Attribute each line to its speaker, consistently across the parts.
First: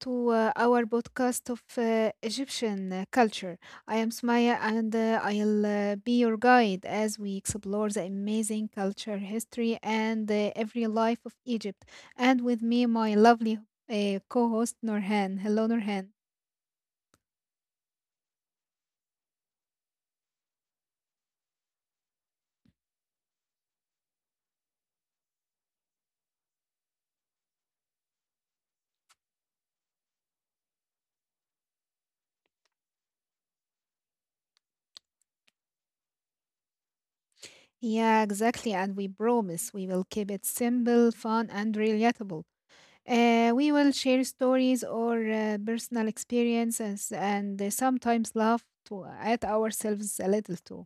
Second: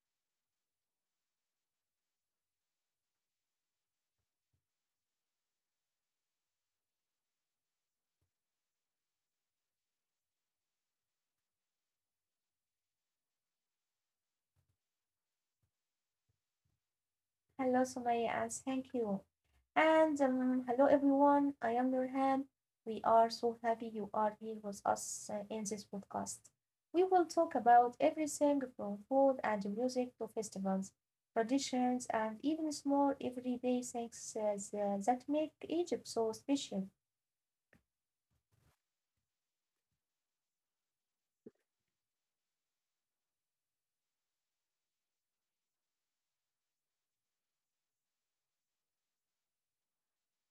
Speaker 1: to our podcast of Egyptian culture. I am Sumaya, and I'll be your guide as we explore the amazing culture, history, and every life of Egypt. And with me, my lovely co host, Norhan. Hello, Norhan.
Speaker 2: Hello, Sumaya, and thank you. And Hello, everyone. I am Nurhan. We are so happy you are here with us in this podcast. We will talk about everything from food and music to festivals, traditions, and even small everyday things that make Egypt so special.
Speaker 1: Yeah, exactly. And we promise we will keep it simple, fun, and relatable. We will share stories or personal experiences and sometimes laugh to, at ourselves a little too.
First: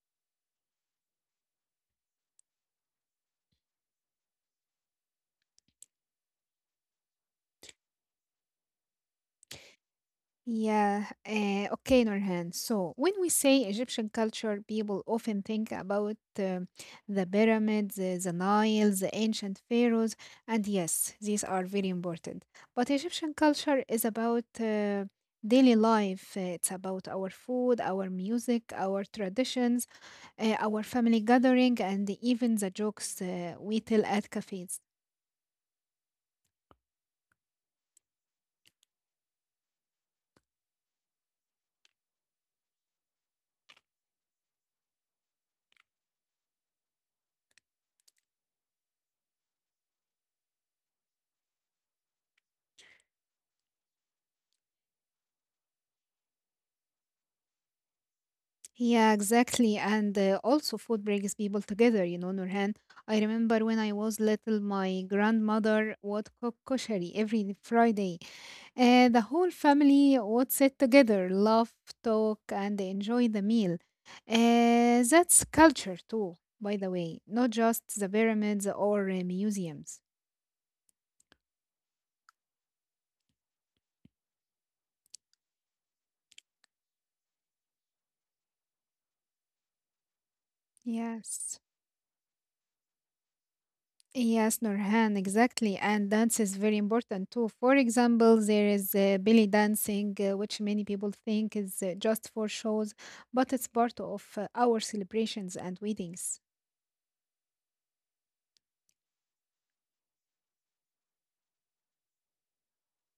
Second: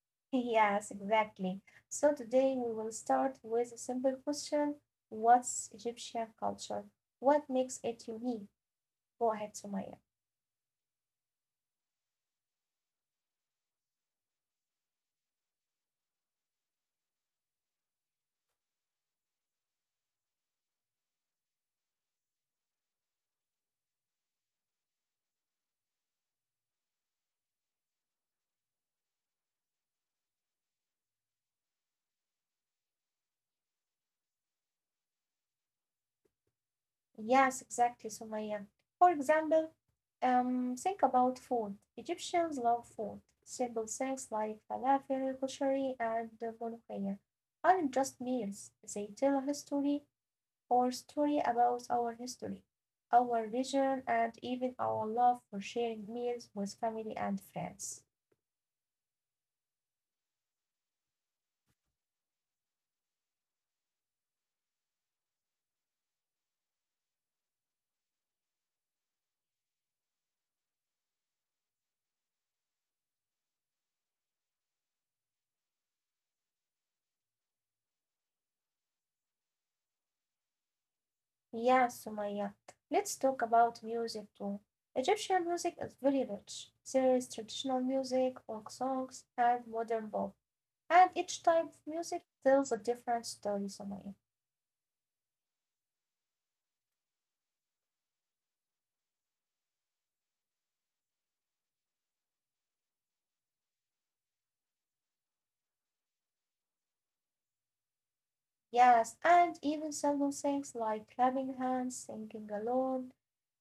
Speaker 2: Yes, exactly. So today we will start with a simple question. What's Egyptian culture? What makes it unique? Go ahead, Sumaya.
Speaker 1: Yeah, okay, Norhan. So, when we say Egyptian culture, people often think about the pyramids, the Nile, the ancient pharaohs, and yes, these are very important. But Egyptian culture is about daily life. It's about our food, our music, our traditions, our family gathering, and even the jokes we tell at cafes.
Speaker 2: Yes, exactly, Sumaya. For example, think about food. Egyptians love food. Simple things like falafel, kushari, and molokhia aren't just meals. They tell a history or story about our history, our region, and even our love for sharing meals with family and friends.
Speaker 1: Yeah, exactly. And also, food brings people together, you know, Nurhan. I remember when I was little, my grandmother would cook koshari every Friday. The whole family would sit together, laugh, talk, and enjoy the meal. That's culture, too, by the way, not just the pyramids or museums.
Speaker 2: Yes, Sumaya. Let's talk about music too. Egyptian music is very rich. There is traditional music, folk songs, and modern pop. And each type of
Speaker 1: Yes.
Speaker 2: music tells a different story, Sumaya.
Speaker 1: Yes, Nurhan, exactly. And dance is very important too. For example, there is belly dancing, which many people think is just for shows, but it's part of our celebrations and weddings.
Speaker 2: Yes, and even simple things like clapping hands, singing alone,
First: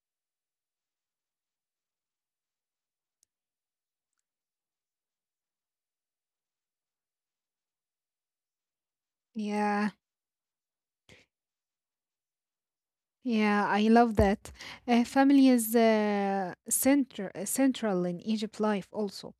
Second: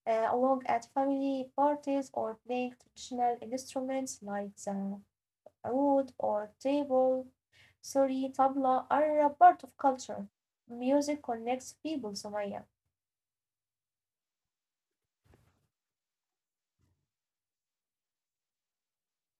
Speaker 2: along at family parties, or playing traditional instruments like the oud or table, suri, tabla are a part of
Speaker 1: Yeah,
Speaker 2: culture. Music connects people, Sumaya.
Speaker 1: yeah, I love that. Family is central in Egypt life also.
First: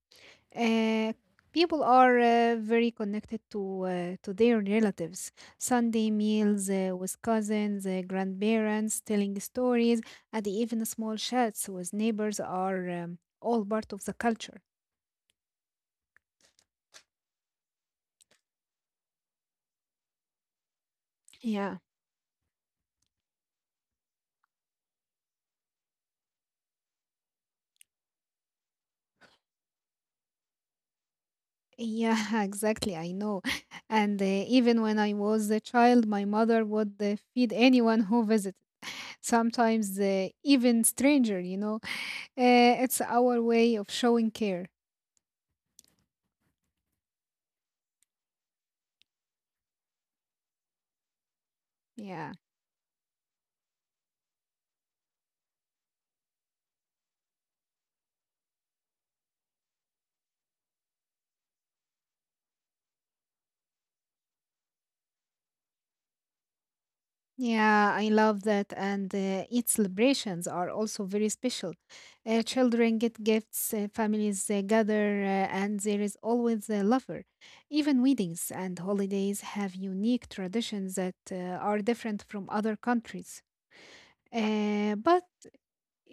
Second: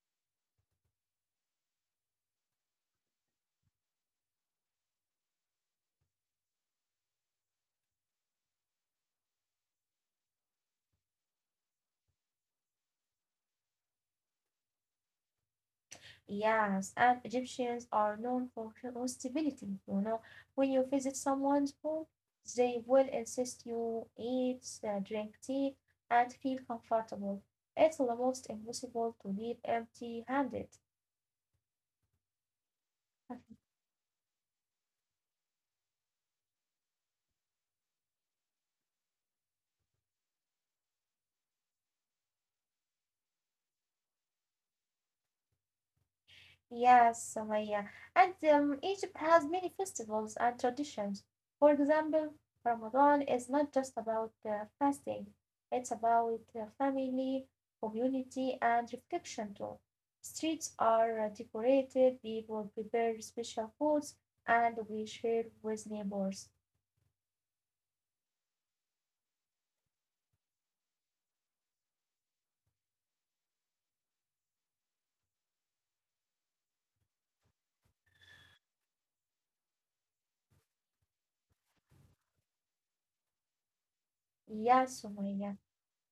Speaker 1: Uh, people are very connected to their relatives. Sunday meals with cousins, grandparents, telling stories, and even small chats with neighbors are all part of the culture.
Speaker 2: Yes, and Egyptians are known for hospitality. You know, when you visit
Speaker 1: Yeah.
Speaker 2: someone's home, they will insist you eat, drink tea, and feel comfortable. It's almost impossible to leave empty-handed.
Speaker 1: Yeah, exactly. I know. And even when I was a child, my mother would feed anyone who visited, sometimes even stranger, you know. It's our way of showing care.
Speaker 2: Yes, Sumaya. And Egypt has many festivals and traditions. For
Speaker 1: Yeah.
Speaker 2: example, Ramadan is not just about fasting, it's about family, community, and reflection too. Streets are decorated, people prepare special foods, and we share with neighbors.
Speaker 1: Yeah, I love that. And Eid celebrations are also very special. Children get gifts, families gather, and there is always a lover. Even weddings and holidays have unique traditions that are different from other countries. Uh,
Speaker 2: Yes,
Speaker 1: but
Speaker 2: Sumaya.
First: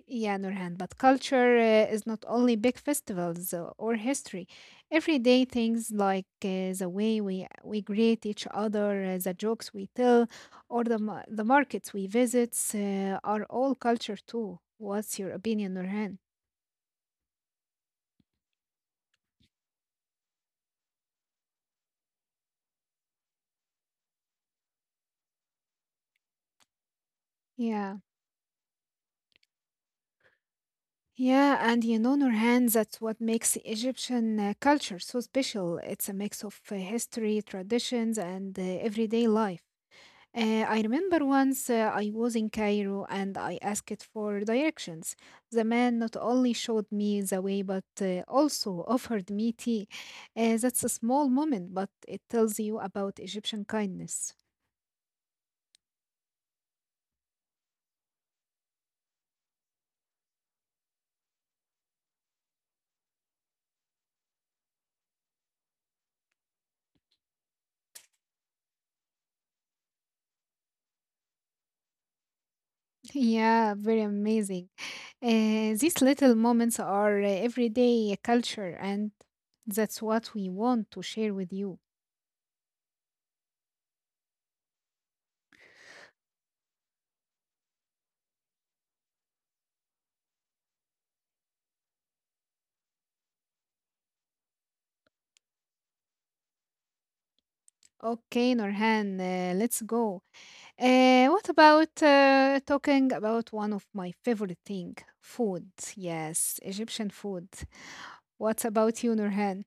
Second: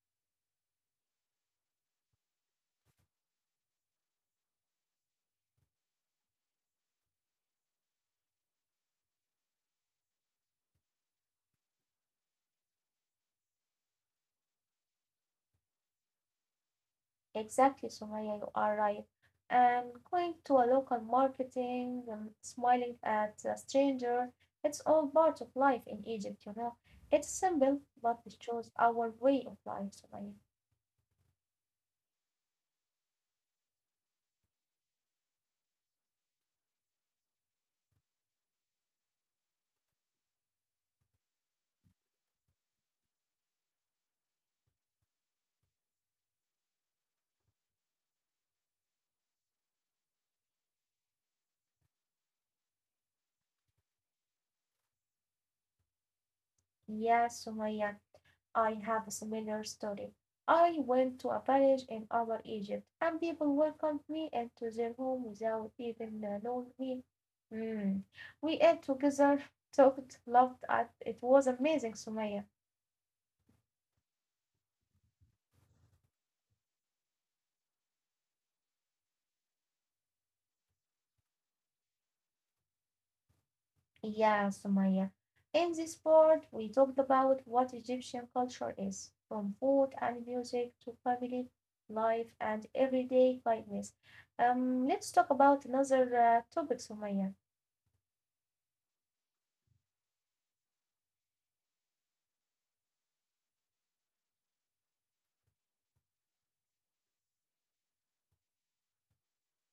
Speaker 1: yeah, Nurhan, but culture is not only big festivals or history. Everyday things like the way we greet each other, the jokes we tell, or the the markets we visit are all culture too. What's your opinion, Nurhan?
Speaker 2: Exactly, Sumaya, you are right. And going to a local marketing, smiling at a stranger, it's all part of life in Egypt, you know. It's simple,
Speaker 1: Yeah.
Speaker 2: but it shows our way of life, Sumaya.
Speaker 1: Yeah, and you know, Nurhan, that's what makes Egyptian culture so special. It's a mix of history, traditions, and everyday life. I remember once I was in Cairo and I asked for directions. The man not only showed me the way but also offered me tea. That's a small moment, but it tells you about Egyptian kindness.
Speaker 2: Yes, Sumaya, I have a similar story. I went to a village in Upper Egypt, and people welcomed me into their home without even knowing me. Mm. We ate together, talked, loved. At, it was amazing, Sumaya.
Speaker 1: Yeah, very amazing. These little moments are everyday culture, and that's what we want to share with you.
Speaker 2: Yeah, Sumaya. In this part, we talked about what Egyptian culture is, from food and music to family life and everyday kindness. Let's talk about another topic, Sumaya.
Speaker 1: Okay, Norhan, let's go. What about talking about one of my favorite thing, food? Yes, Egyptian food. What about you, Nurhan?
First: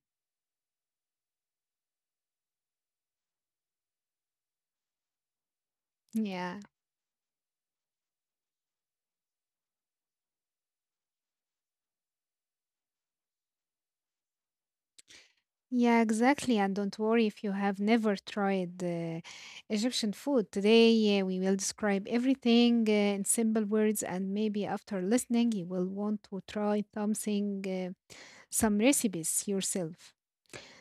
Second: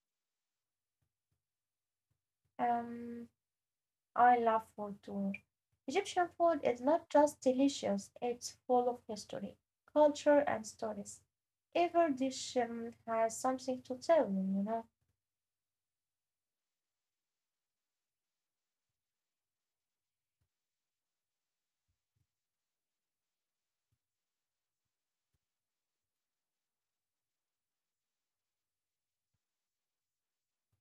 Speaker 2: Um, I love food too. Egyptian food
Speaker 1: Yeah,
Speaker 2: is not just delicious; it's full of history, culture, and stories. Every dish has something to tell you, you know.
Speaker 1: yeah, exactly. And don't worry if you have never tried Egyptian food. Today, we will describe everything in simple words, and maybe after listening, you will want to try something, some recipes yourself.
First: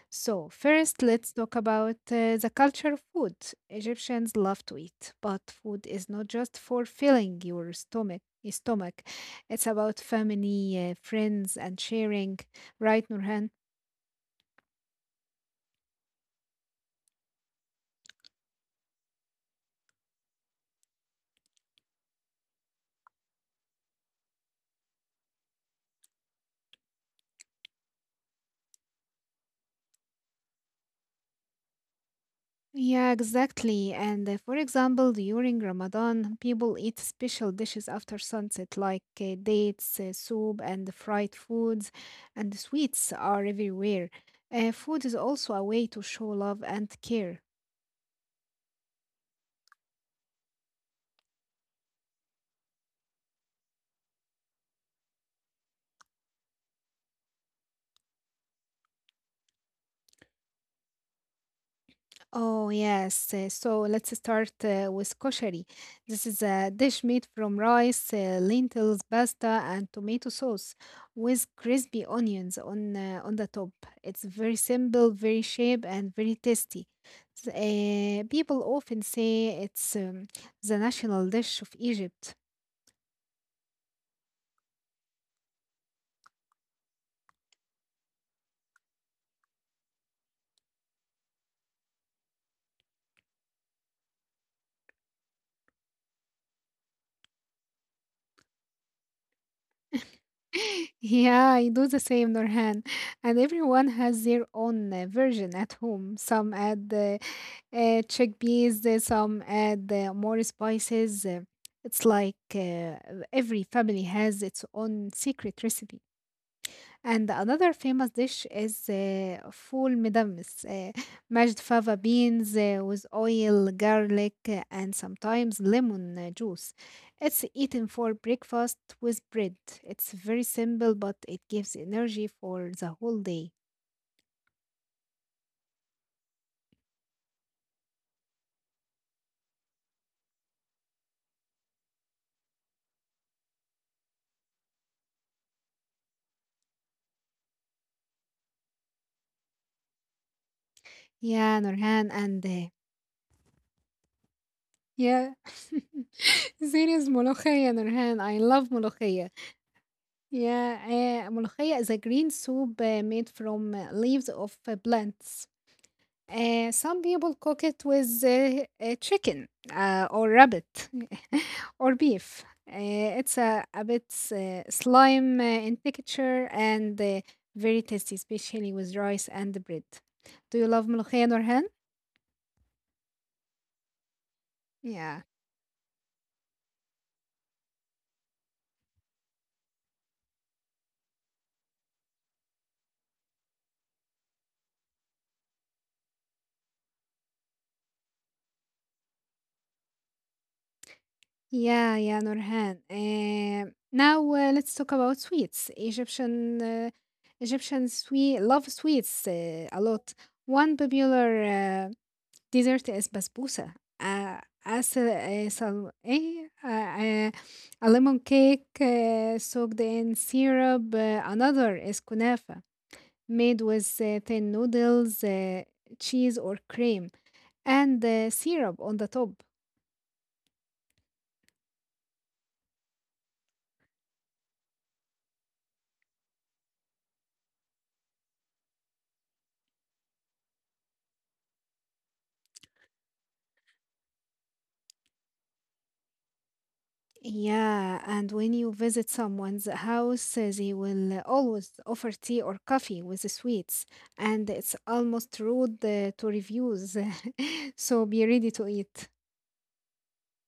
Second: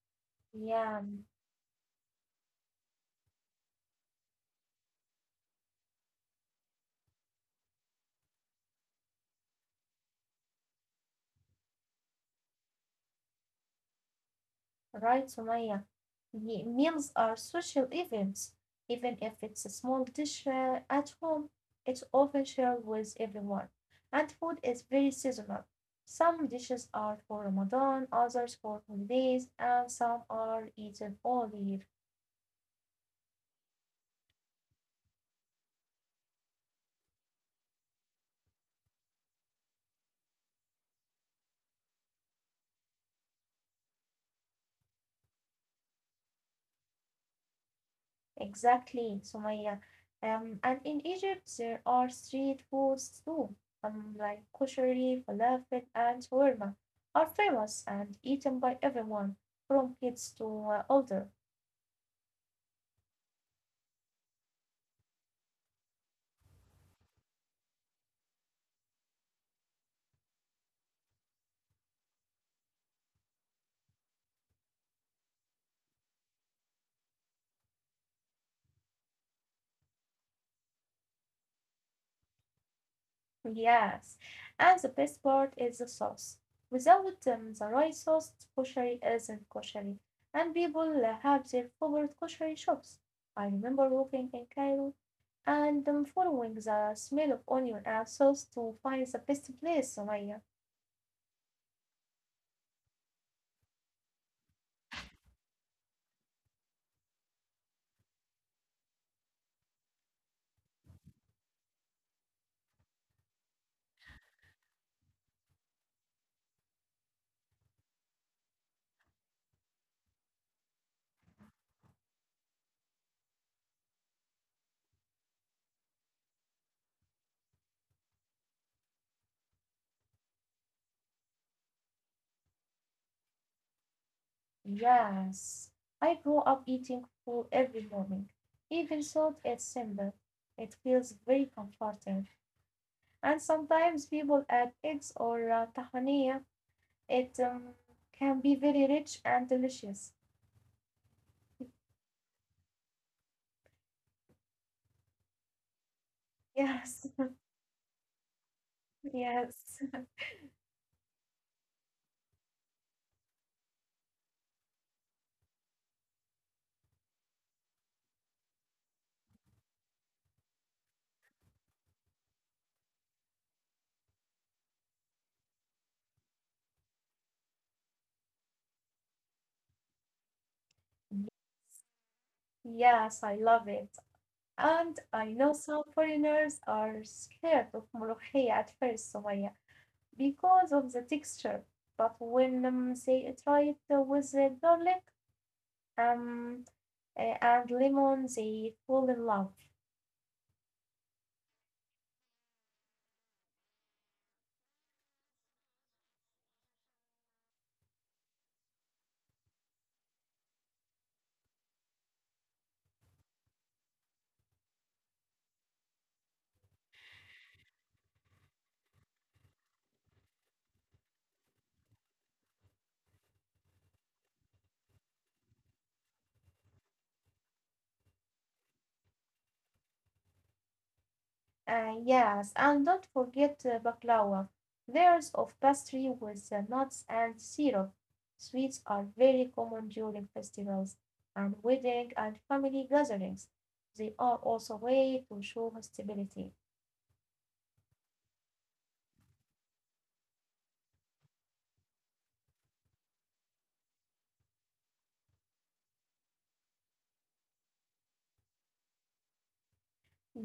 Speaker 1: So, first,
Speaker 2: Yeah.
Speaker 1: let's talk about the culture of food. Egyptians love to eat, but food is not just for filling your stomach, it's about family, friends, and sharing, right, Nurhan?
Speaker 2: Right, Sumaya. Meals are social events. Even if it's a small dish at home, it's often shared with everyone. And food is very seasonal. Some dishes are for Ramadan, others for holidays, and some are eaten all year.
Speaker 1: Yeah, exactly. And for example, during Ramadan, people eat special dishes after sunset, like dates, soup, and fried foods, and sweets are everywhere. Food is also a way to show love and care.
Speaker 2: Exactly, Sumaya. And in Egypt, there are street foods too, like koshari, falafel, and shawarma are famous and eaten by everyone, from kids to older.
Speaker 1: Oh, yes. So let's start with koshari. This is a dish made from rice, lentils, pasta, and tomato sauce with crispy onions on the top. It's very simple, very shape, and very tasty. People often say it's the national dish of Egypt.
Speaker 2: Yes, and the best part is the sauce. Without the right sauce, koshari isn't koshari, and people have their favorite koshari shops. I remember walking in Cairo and following the smell of onion and sauce to find the best place, Sumaya.
Speaker 1: Yeah, I do the same, Nurhan. And everyone has their own version at home. Some add chickpeas, some add more spices. It's like every family has its own secret recipe. And another famous dish is فول مدمس, mashed fava beans with oil, garlic, and sometimes lemon juice. It's eaten for breakfast with bread. It's very simple, but it gives energy for the whole day.
Speaker 2: Yes, I grow up eating fool every morning, even though it's simple. It feels very comforting, and sometimes people add eggs or tahiniya. It can be very rich and delicious.
Speaker 1: Yeah, Nurhan, and yeah, serious
Speaker 2: Yes,
Speaker 1: ملوخية, Nurhan. I love ملوخية.
Speaker 2: yes,
Speaker 1: Yeah, ملوخية is a green soup made from leaves of plants. Some people cook it with chicken or rabbit or beef. It's a bit slime in texture and very tasty, especially with rice and bread. Do you love ملوخية, Norhan?
Speaker 2: yes, I love it. And
Speaker 1: Yeah.
Speaker 2: I know some foreigners are scared of ملوخية at first, Sumaya, because of the texture. But when they try it with garlic, um, and lemon, they fall in love.
Speaker 1: Yeah, Nurhan. Now let's talk about sweets. Egyptian sweet love sweets a lot. One popular dessert is basbousa. As a lemon cake soaked in syrup. Another is kunafa, made with thin noodles, cheese or cream, and syrup on the top.
Speaker 2: Yes, and don't forget baklava. Layers of pastry with nuts and syrup. Sweets are very common during festivals and wedding and family gatherings. They are also a way to show hospitality.
Speaker 1: Yeah, and when you visit someone's house, they will always offer tea or coffee with the sweets, and it's almost rude to refuse. So be ready to eat.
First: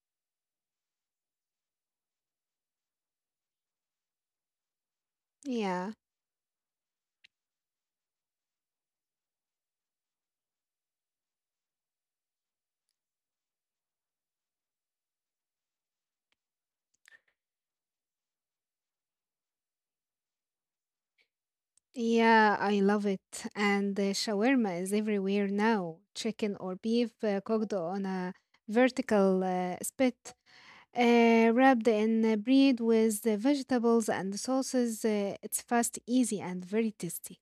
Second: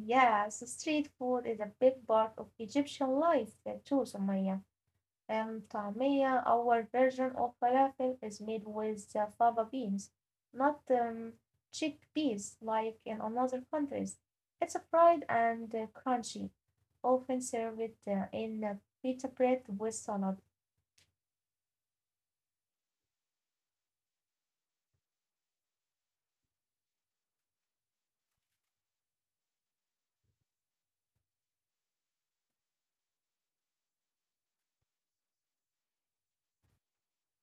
Speaker 2: Yes, street food is a big part of Egyptian life too, Sumaya.
Speaker 1: Yeah,
Speaker 2: طعمية, our version of falafel is made with fava beans, not chickpeas like in another countries. It's fried and crunchy, often served in pita bread with salad.
Speaker 1: yeah, I love it. And shawarma is everywhere now, chicken or beef cooked on a vertical spit. Wrapped in bread with the vegetables and sauces, it's fast, easy, and very tasty.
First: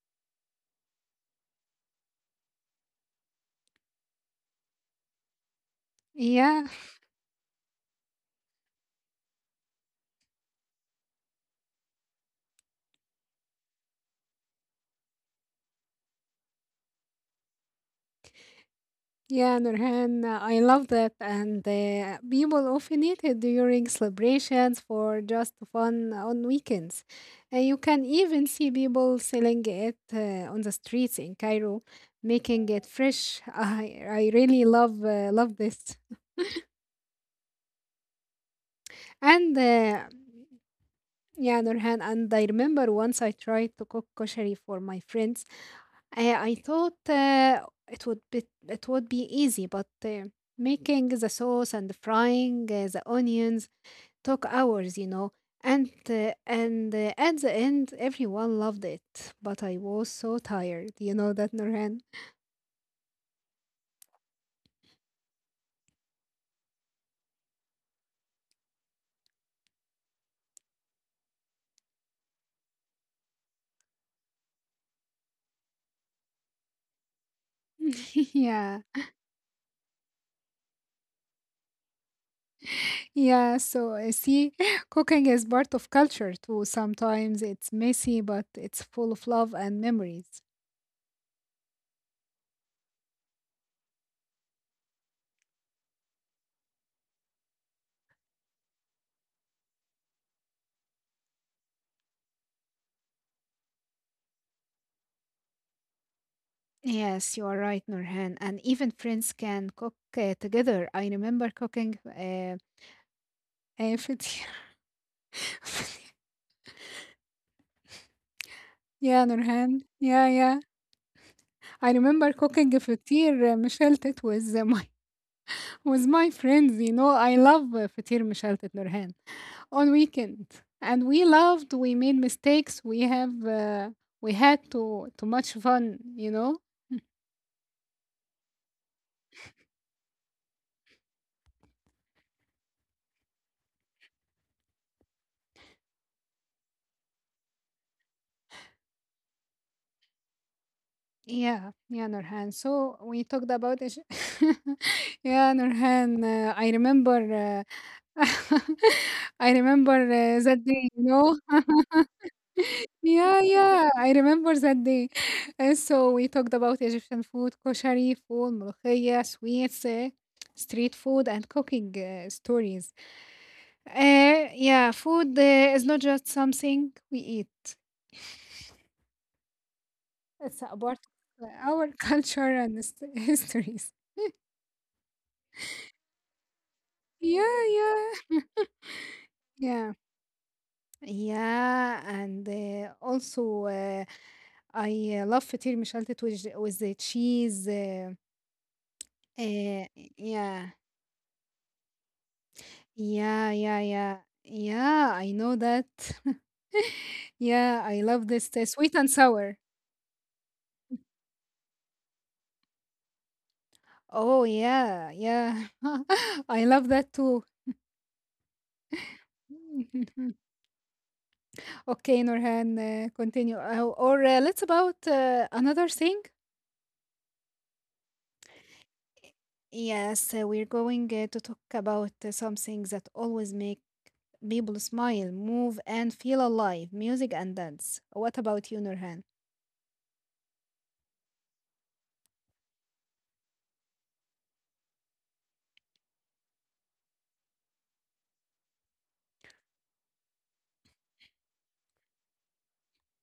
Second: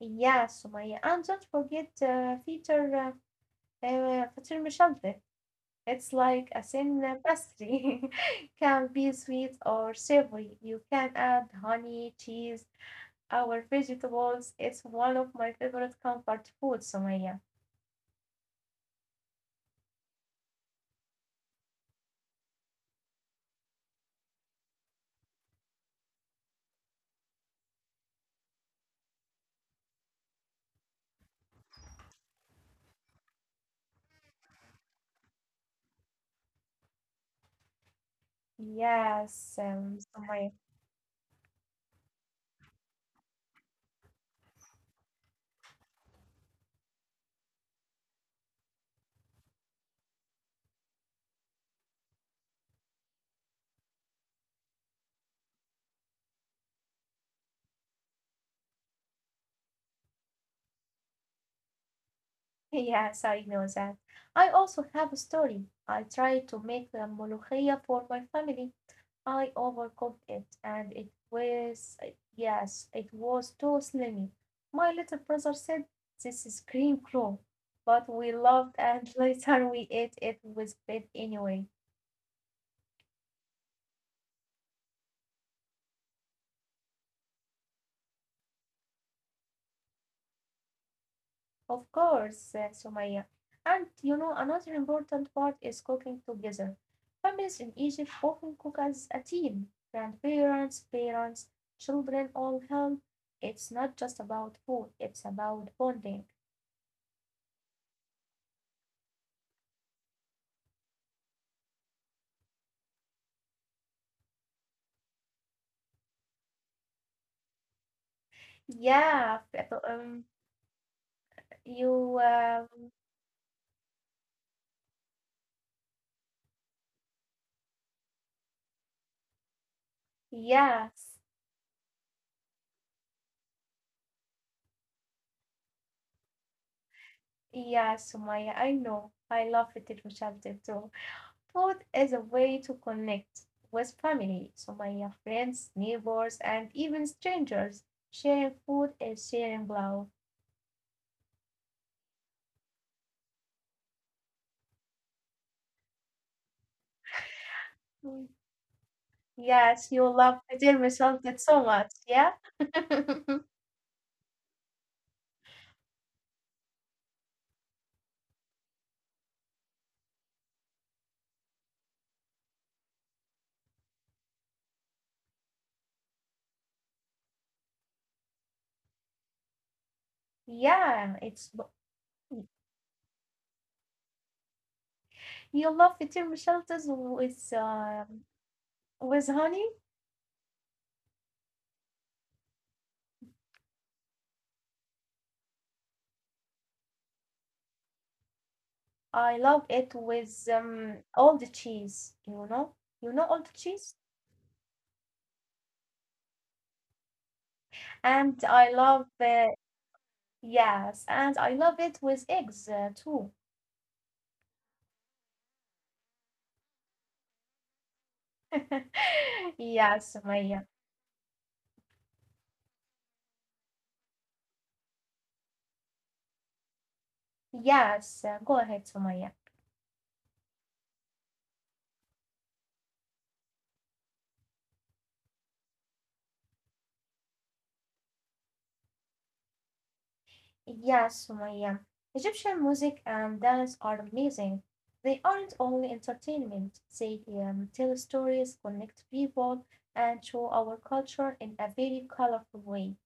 Speaker 2: Yeah, Sumaya. And don't forget feature مشلتت. It's like a
Speaker 1: Yeah.
Speaker 2: thin pastry. Can be sweet or savory. You can add honey, cheese, our vegetables, it's one of my favorite comfort foods, Sumaya.
Speaker 1: Yeah, Nurhan, I love that. And people often eat it during celebrations for just fun on weekends. You can even see people selling it on the streets in Cairo, making it fresh. I really love this. And
Speaker 2: Yes,
Speaker 1: uh,
Speaker 2: Sumaya.
Speaker 1: yeah, Nurhan, and I remember once I tried to cook koshari for my friends. I thought it would be easy, but making the sauce and frying the onions took hours, you know. And at the end, everyone loved it, but I was so tired. You know that, Norhan.
Speaker 2: Yes, I know that. I also have a story. I tried to make the molokhia for my family. I overcooked it, and it was too slimy. My little brother said, "This is cream crow." But we loved
Speaker 1: yeah,
Speaker 2: and later we ate it with bread anyway.
Speaker 1: yeah. So see, cooking is part of culture too. Sometimes it's messy, but it's full of love and memories.
Speaker 2: Of course, Sumaya. And you know, another important part is cooking together. Families in Egypt often cook as a team. Grandparents, parents, children all help. It's not just about food, it's about bonding.
Speaker 1: Yes, you are right, Nurhan. And even friends can cook together. I remember cooking فطير. Yeah,
Speaker 2: Yeah, f-
Speaker 1: Nurhan.
Speaker 2: um,
Speaker 1: Yeah. I
Speaker 2: you,
Speaker 1: remember cooking
Speaker 2: um,
Speaker 1: فطير مشلتت with my with my friends. You know, I love فطير مشلتت, Nurhan, on weekend. And
Speaker 2: yes,
Speaker 1: we loved. We made mistakes. We had too much fun. You know.
Speaker 2: yes, Sumaya, I know. I love it, Roshabda, too. Food is a way to connect with family, so my friends, neighbors, and even strangers. Sharing food is sharing love.
Speaker 1: Yeah, Nurhan. So we talked about it. yeah, Nurhan. I remember. Uh,
Speaker 2: Mm.
Speaker 1: I
Speaker 2: Yes,
Speaker 1: remember
Speaker 2: you love to
Speaker 1: that
Speaker 2: tell
Speaker 1: day.
Speaker 2: me
Speaker 1: You
Speaker 2: something
Speaker 1: know.
Speaker 2: so much. Yeah.
Speaker 1: Yeah. I remember that day. And so we talked about Egyptian food, koshari, food, ملوخية, sweets, street food, and cooking stories. Yeah, food is not just something we eat. It's a part
Speaker 2: Yeah, it's
Speaker 1: of our culture and histories.
Speaker 2: you love potato shelters
Speaker 1: Yeah, yeah,
Speaker 2: with honey.
Speaker 1: yeah, yeah, and also I love فطير مشلتت with the cheese.
Speaker 2: I love
Speaker 1: Uh,
Speaker 2: it with
Speaker 1: yeah,
Speaker 2: all the cheese, you know all the
Speaker 1: yeah, yeah,
Speaker 2: cheese,
Speaker 1: yeah, yeah. I know that. yeah, I love
Speaker 2: and
Speaker 1: this
Speaker 2: I
Speaker 1: sweet
Speaker 2: love
Speaker 1: and sour.
Speaker 2: yes, and I love it with eggs too.
Speaker 1: Oh yeah. I love that too.
Speaker 2: Yeah, Sumaya.
Speaker 1: Okay, Norhan, continue. Or let's about another thing.
Speaker 2: Yes, go ahead, Sumaya.
Speaker 1: Yes, we're going to talk about something that always make people smile, move, and feel alive, music and dance. What about you, Nurhan?
Speaker 2: Yes, Sumaya. Egyptian music and dance are amazing. They aren't only entertainment, they tell stories, connect people, and show our culture in a very colorful way.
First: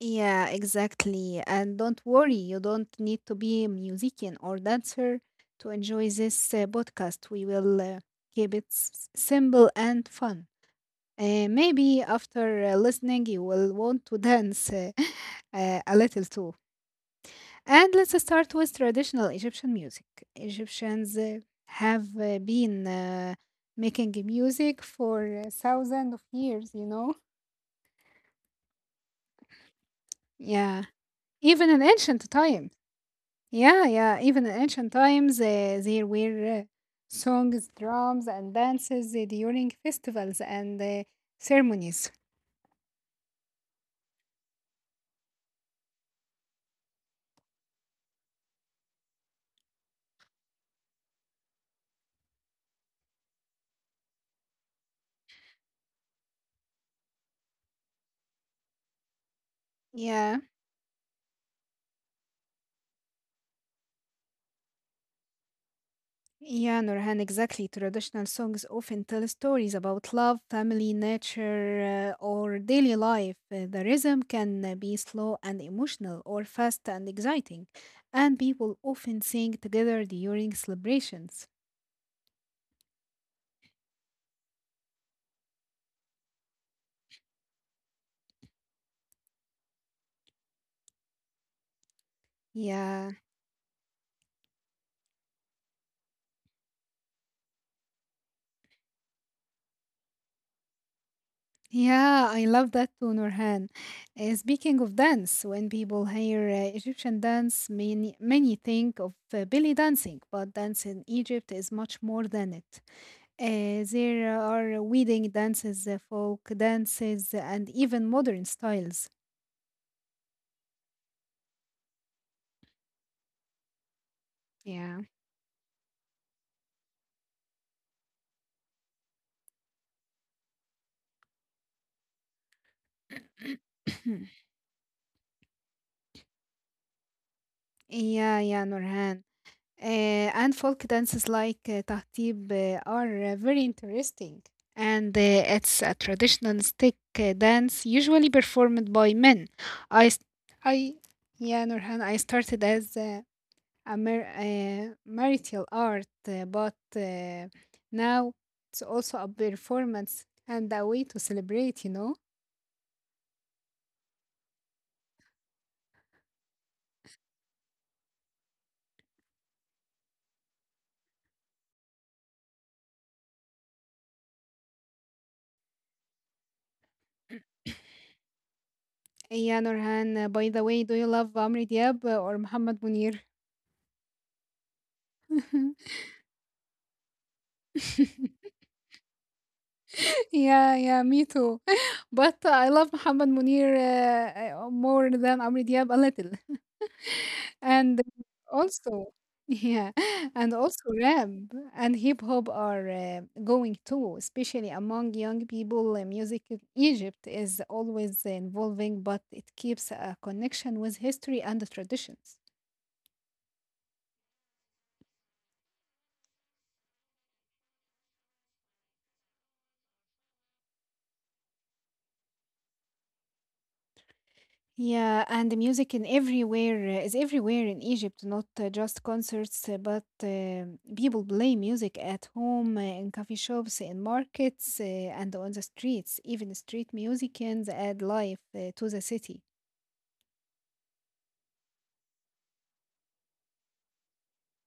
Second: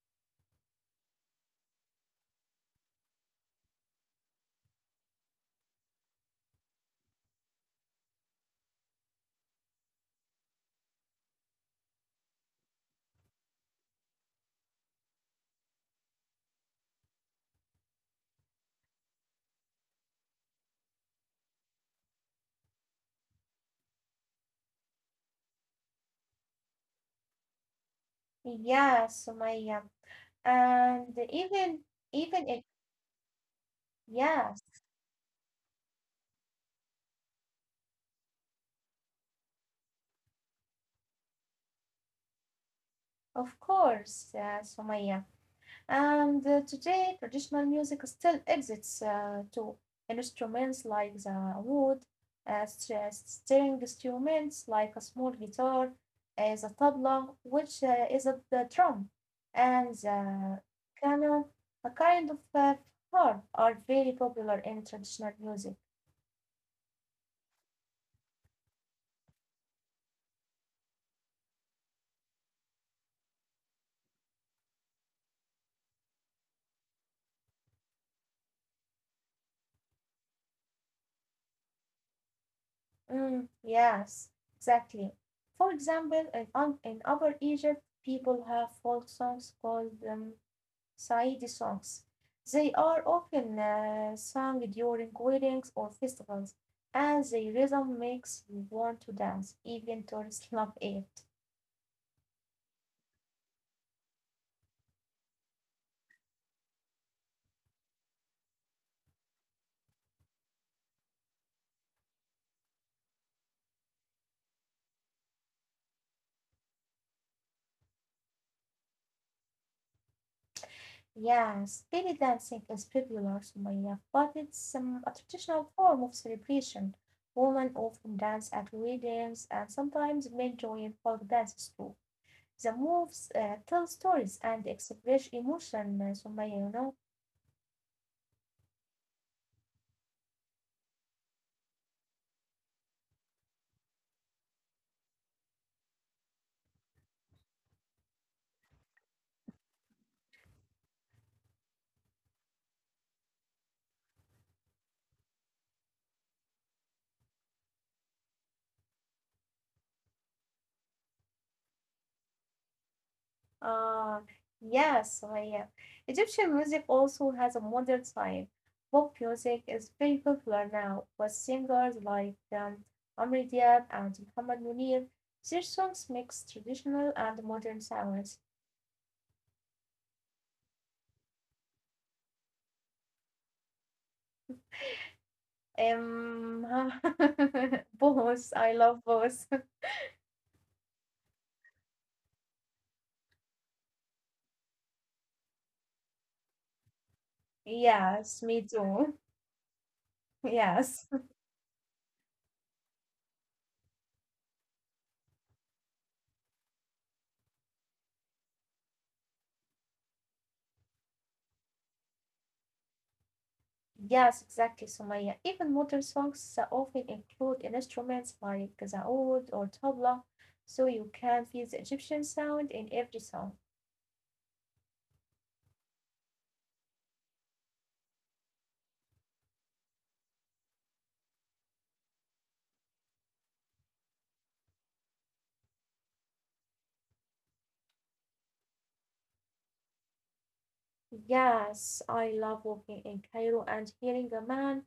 Speaker 1: Yeah, exactly. And don't worry, you don't need to be a musician or dancer to enjoy this podcast. We will keep it simple and fun. Maybe after listening, you will want to dance a little too. And let's start with traditional Egyptian music. Egyptians have been making music for thousands of years, you know?
Speaker 2: Yes, Sumaya.
Speaker 1: Yeah.
Speaker 2: And even
Speaker 1: Even in
Speaker 2: even
Speaker 1: ancient
Speaker 2: if
Speaker 1: times. Yeah.
Speaker 2: Yes,
Speaker 1: Even in ancient times, there were songs, drums, and dances during festivals and ceremonies.
Speaker 2: of course, Sumaya. And Today, traditional music still exists too. Instruments like the wood, string instruments like a small guitar, the tabla, which is the drum, and
Speaker 1: Yeah.
Speaker 2: the canon, a kind of harp, are very popular in traditional music.
Speaker 1: Yeah, Nurhan, exactly. Traditional songs often tell stories about love, family, nature, or daily life. The rhythm can be slow and emotional, or fast and exciting, and people often sing together during celebrations.
Speaker 2: Yes, exactly. For example, in Upper Egypt, people have folk songs called Saeedi songs. They are
Speaker 1: Yeah,
Speaker 2: often sung during weddings or festivals, and the rhythm makes you want to dance. Even tourists love it.
Speaker 1: yeah, I love that too, Nurhan. Speaking of dance, when people hear Egyptian dance, many, many think of belly dancing, but dance in Egypt is much more than it. There are wedding dances, folk dances, and even modern styles.
Speaker 2: Yes, belly dancing is popular, Sumaya, but it's a
Speaker 1: Yeah.
Speaker 2: traditional form of celebration. Women often dance at weddings and sometimes men join folk dances too. The moves tell stories and express emotion, Sumaya, you know.
Speaker 1: Yeah, Nurhan. And folk dances like tahtib are very interesting. And it's a traditional stick dance usually performed by men. I, s- I, yeah, Nurhan, I started as a marital art, but now it's also a performance and a way to celebrate.
Speaker 2: Ah, yes, Sumaya. Egyptian music also has a modern side. Pop music is very popular now, with singers like Amr Diab and Muhammad Munir. Their songs mix traditional and modern sounds.
Speaker 1: Yeah, Nurhan, by the way, do you love Amri Diab or Muhammad Munir?
Speaker 2: Um, Both. I love both.
Speaker 1: Yeah, yeah, me too. But I love Muhammad Munir more than Amr Diab a little. And
Speaker 2: Yes, me too.
Speaker 1: also, yeah, and also
Speaker 2: Yes.
Speaker 1: rap and hip hop are going too, especially among young people. Music in Egypt is always evolving, but it keeps a connection with history and the traditions.
Speaker 2: Yes, exactly, Sumaya. Even modern songs often include instruments like the oud or tabla, so you can feel the Egyptian sound in every song.
Speaker 1: Yeah, and the music in everywhere is everywhere in Egypt, not just concerts, but people play music at home, in coffee shops, in markets, and on the streets. Even street musicians add life to the city.
Speaker 2: Yes, I love walking in Cairo and hearing a man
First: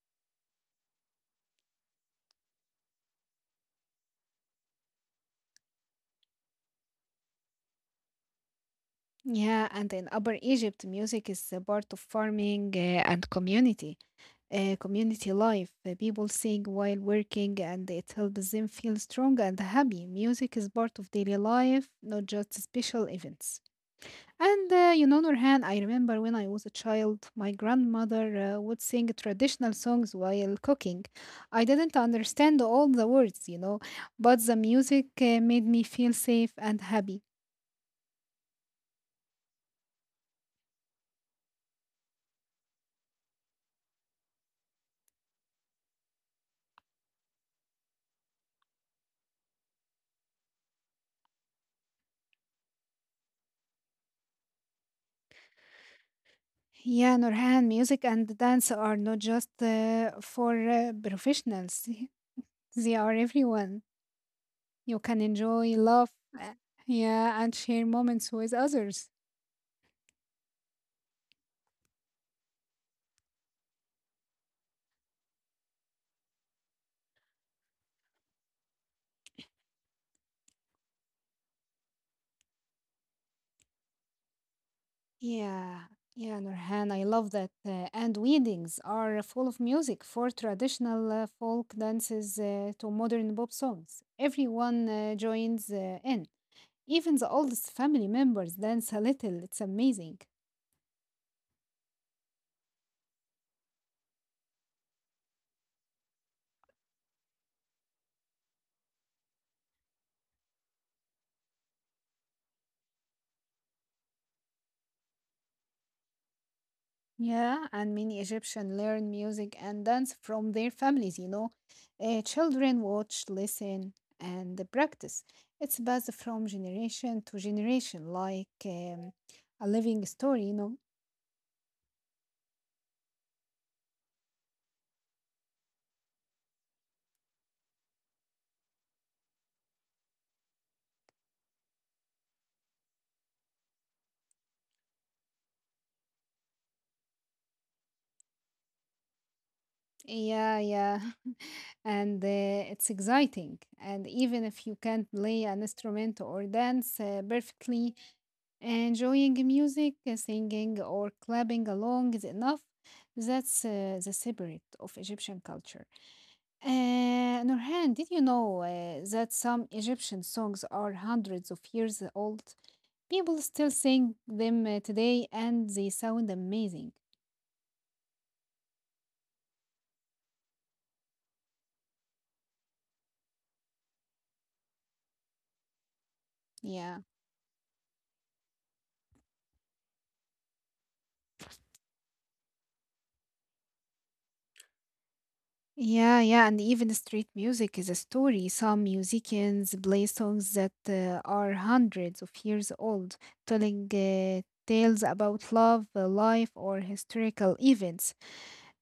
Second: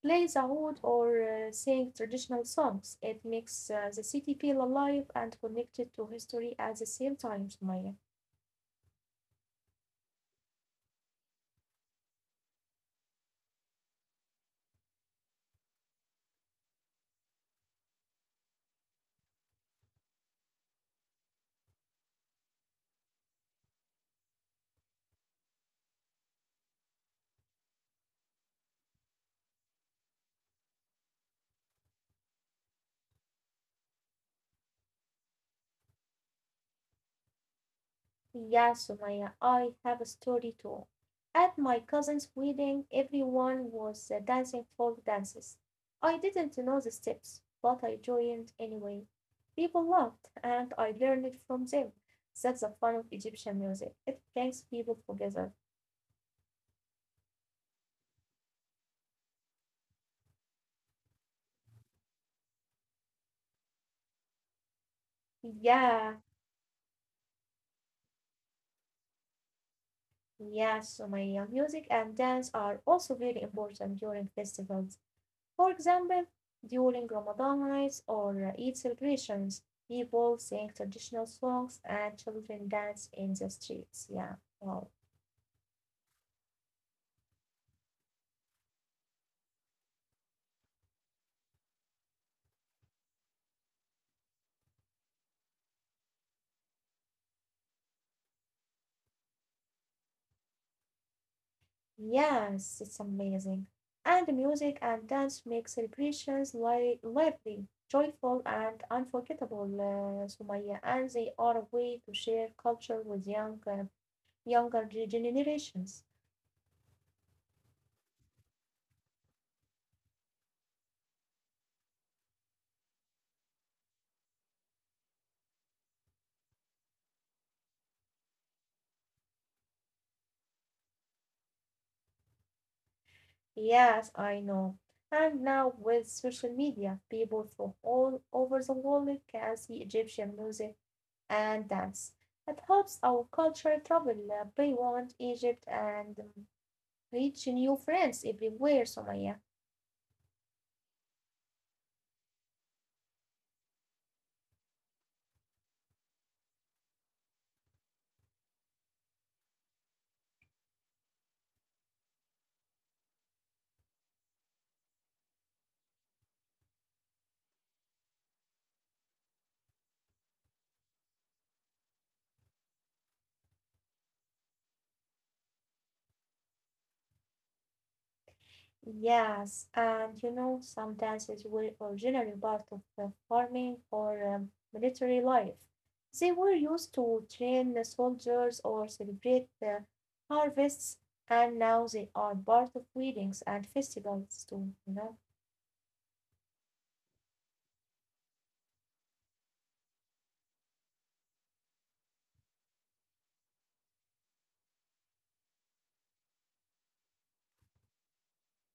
Speaker 2: play the oud or sing traditional songs. It makes the city feel alive and connected to history at the same time, Sumaya.
Speaker 1: Yeah, and in Upper Egypt, music is a part of farming and community, community life. People sing while working, and it helps them feel strong and happy. Music is part of daily life, not just special events. And you know, Nurhan, I remember when I was a child, my grandmother would sing traditional songs while cooking. I didn't understand all the words, but the music made me feel safe and happy.
Speaker 2: Yeah, Sumaya, I have a story too. At my cousin's wedding, everyone was dancing folk dances. I didn't know the steps, but I joined anyway. People laughed, and I learned it from them. That's the fun of Egyptian music. It brings people together.
Speaker 1: Yeah, Nurhan, music and dance are not just for professionals, they are everyone. You can enjoy, love,
Speaker 2: Yeah,
Speaker 1: uh, yeah, and share moments with others.
Speaker 2: yeah, Sumaya. Music and dance are also very important during festivals. For example, during Ramadan nights or Eid celebrations, people sing traditional songs and children dance in the streets. Yeah. Wow.
Speaker 1: Yeah, yeah, Nurhan, I love that. And weddings are full of music, for traditional folk dances to modern pop songs. Everyone joins in. Even the oldest family members dance a little. It's amazing.
Speaker 2: Yes, it's amazing. And the music and dance make celebrations lively, joyful, and unforgettable, Sumaya. And they are a way to share culture with younger generations.
Speaker 1: Yeah, and many Egyptians learn music and dance from their families, you know. Children watch, listen, and practice. It's passed from generation to generation, like a living story, you know.
Speaker 2: Yes, I know. And now with social media, people from all over the world can see Egyptian music and dance. It helps our culture travel beyond Egypt and reach new friends everywhere, Somaya.
Speaker 1: Yeah, yeah. And it's exciting. And even if you can't play an instrument or dance perfectly, enjoying music, singing, or clapping along is enough. That's the spirit of Egyptian culture. Nurhan, did you know that some Egyptian songs are hundreds of years old? People still sing them today and they sound amazing.
Speaker 2: Yes, and you know, some dances were originally part of the farming or military life. They were
Speaker 1: Yeah.
Speaker 2: used to train the soldiers or celebrate the harvests, and now they are part of weddings and festivals too, you know?
Speaker 1: Yeah, yeah, and even the street music is a story. Some musicians play songs that are hundreds of years old, telling tales about love, life, or historical events.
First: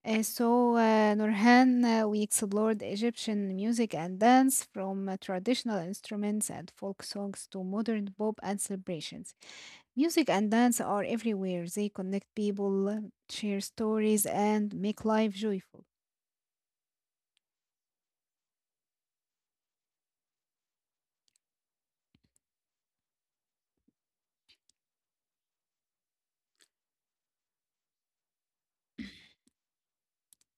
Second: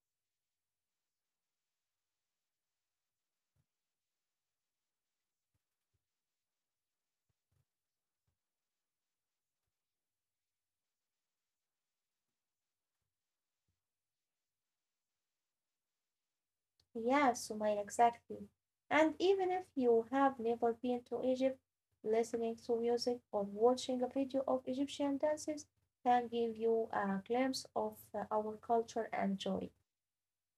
Speaker 1: So, Nurhan, we explored Egyptian music and dance from traditional instruments and folk songs to modern pop and celebrations. Music and dance are everywhere. They connect people, share stories, and make life joyful.
Speaker 2: Yes, Sumaila, exactly. And even if you have never been to Egypt, listening to music or watching a video of Egyptian dances can give you a glimpse of our culture and joy.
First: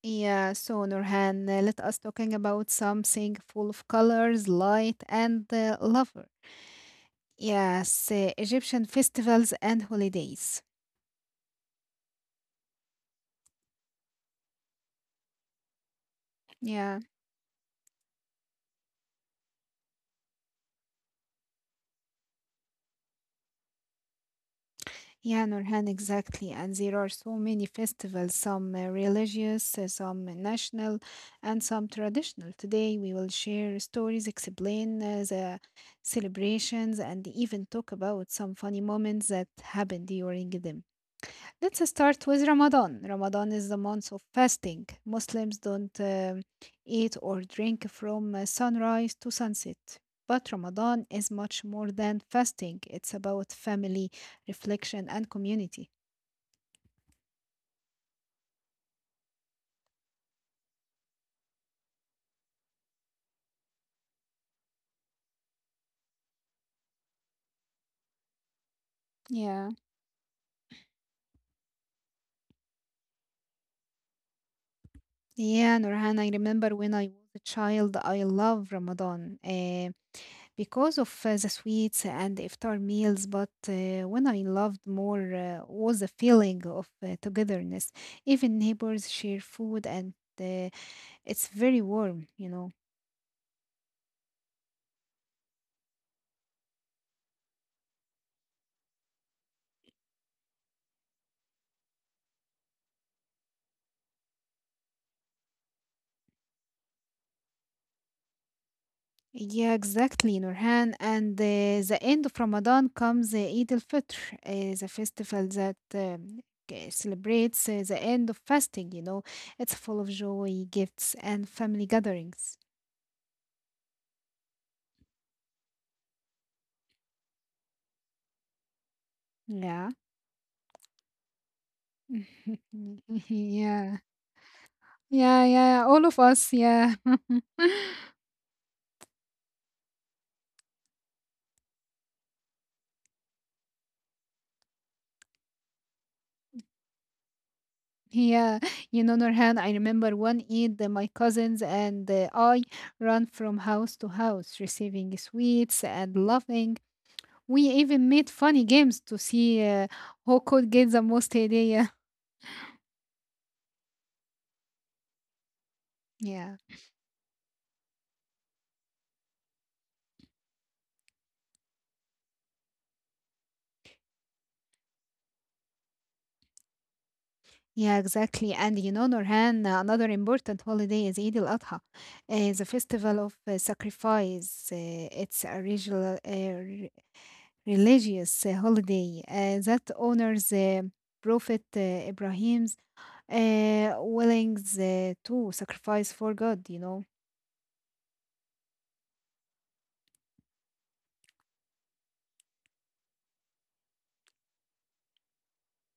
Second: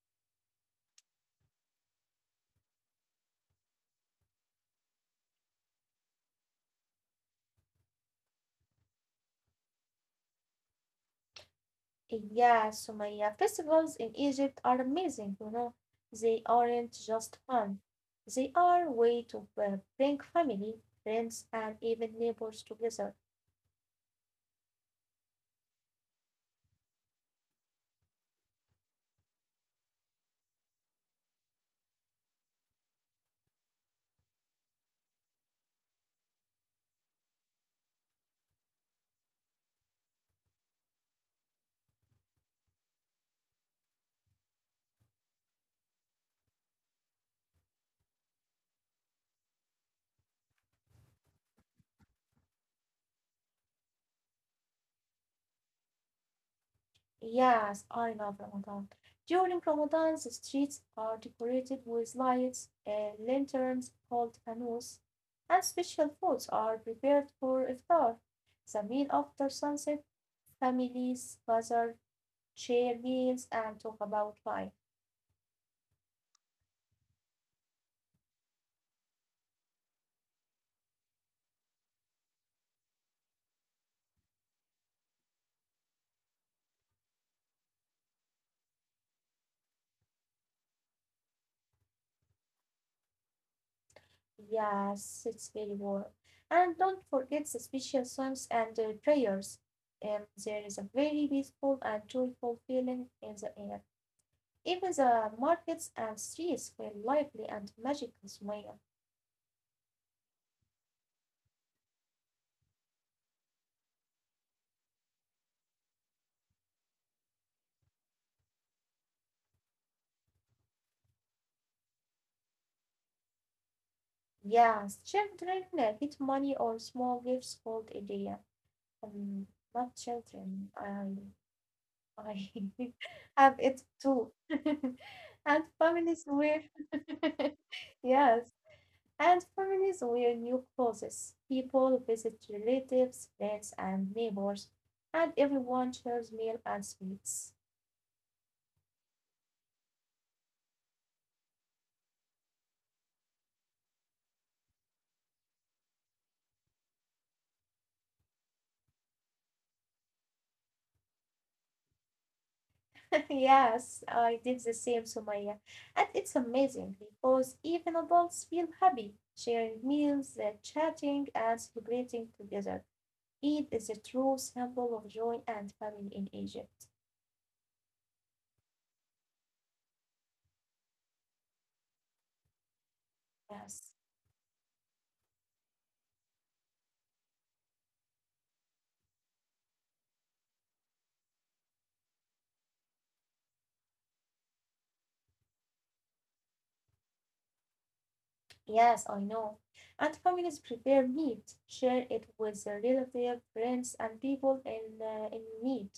Speaker 1: Yeah, so Nurhan, let us talking about something full of colors, light, and lover. Yes, Egyptian festivals and holidays.
Speaker 2: Yeah, Sumaya, festivals in Egypt are amazing, you know. They aren't
Speaker 1: Yeah,
Speaker 2: just fun. They are a way to bring family, friends, and even neighbors together.
Speaker 1: yeah, Nurhan, exactly. And there are so many festivals, some religious, some national, and some traditional. Today, we will share stories, explain the celebrations, and even talk about some funny moments that happen during them. Let's start with Ramadan. Ramadan is the month of fasting. Muslims don't eat or drink from sunrise to sunset. But Ramadan is much more than fasting, it's about family, reflection, and community.
Speaker 2: Yes, I love Ramadan. During Ramadan, the streets are decorated with lights, lanterns called canoes, and special foods are prepared for iftar. The meal after
Speaker 1: Yeah.
Speaker 2: sunset, families gather, share meals, and talk about life.
Speaker 1: Yeah, Nurhan, I remember when I was a child, I love Ramadan. Because of the sweets and iftar meals, but when I loved more was the feeling of togetherness. Even neighbors share food, and uh, it's very warm, you know.
Speaker 2: Yes, it's very warm. And don't forget the special songs and prayers. There is a very peaceful and joyful feeling in the air. Even the markets and streets feel lively and magical smile.
Speaker 1: Yeah, exactly, Nurhan. And the end of Ramadan comes Eid al-Fitr, the festival that celebrates the end of fasting, you know. It's full of joy, gifts, and family gatherings.
Speaker 2: Yes, children get money or small gifts called idea. Um,
Speaker 1: Yeah.
Speaker 2: Not children. I have it
Speaker 1: yeah.
Speaker 2: too.
Speaker 1: Yeah,
Speaker 2: and
Speaker 1: yeah, all of
Speaker 2: families
Speaker 1: us,
Speaker 2: where,
Speaker 1: yeah.
Speaker 2: yes, and families wear new clothes, people visit relatives, friends, and neighbors, and everyone shares meal and sweets.
Speaker 1: Yeah, you know, Nurhan, I remember one Eid, my cousins and I ran from house to house, receiving sweets and laughing. We even made funny games to see who could get the most idea.
Speaker 2: Yes, I did the same, Sumaya. And it's
Speaker 1: Yeah, yeah,
Speaker 2: amazing because even adults feel happy sharing meals, chatting, and celebrating together. Eid is a true symbol of joy and family in Egypt.
Speaker 1: yeah, exactly. And you know, Nurhan, another important holiday is Eid al-Adha, the festival of
Speaker 2: Yes.
Speaker 1: sacrifice. It's original, religious holiday that honors Prophet Ibrahim's willingness to sacrifice for God, you know.
Speaker 2: Yes, I know. And families prepare meat, share it with their relatives, friends, and people in in need.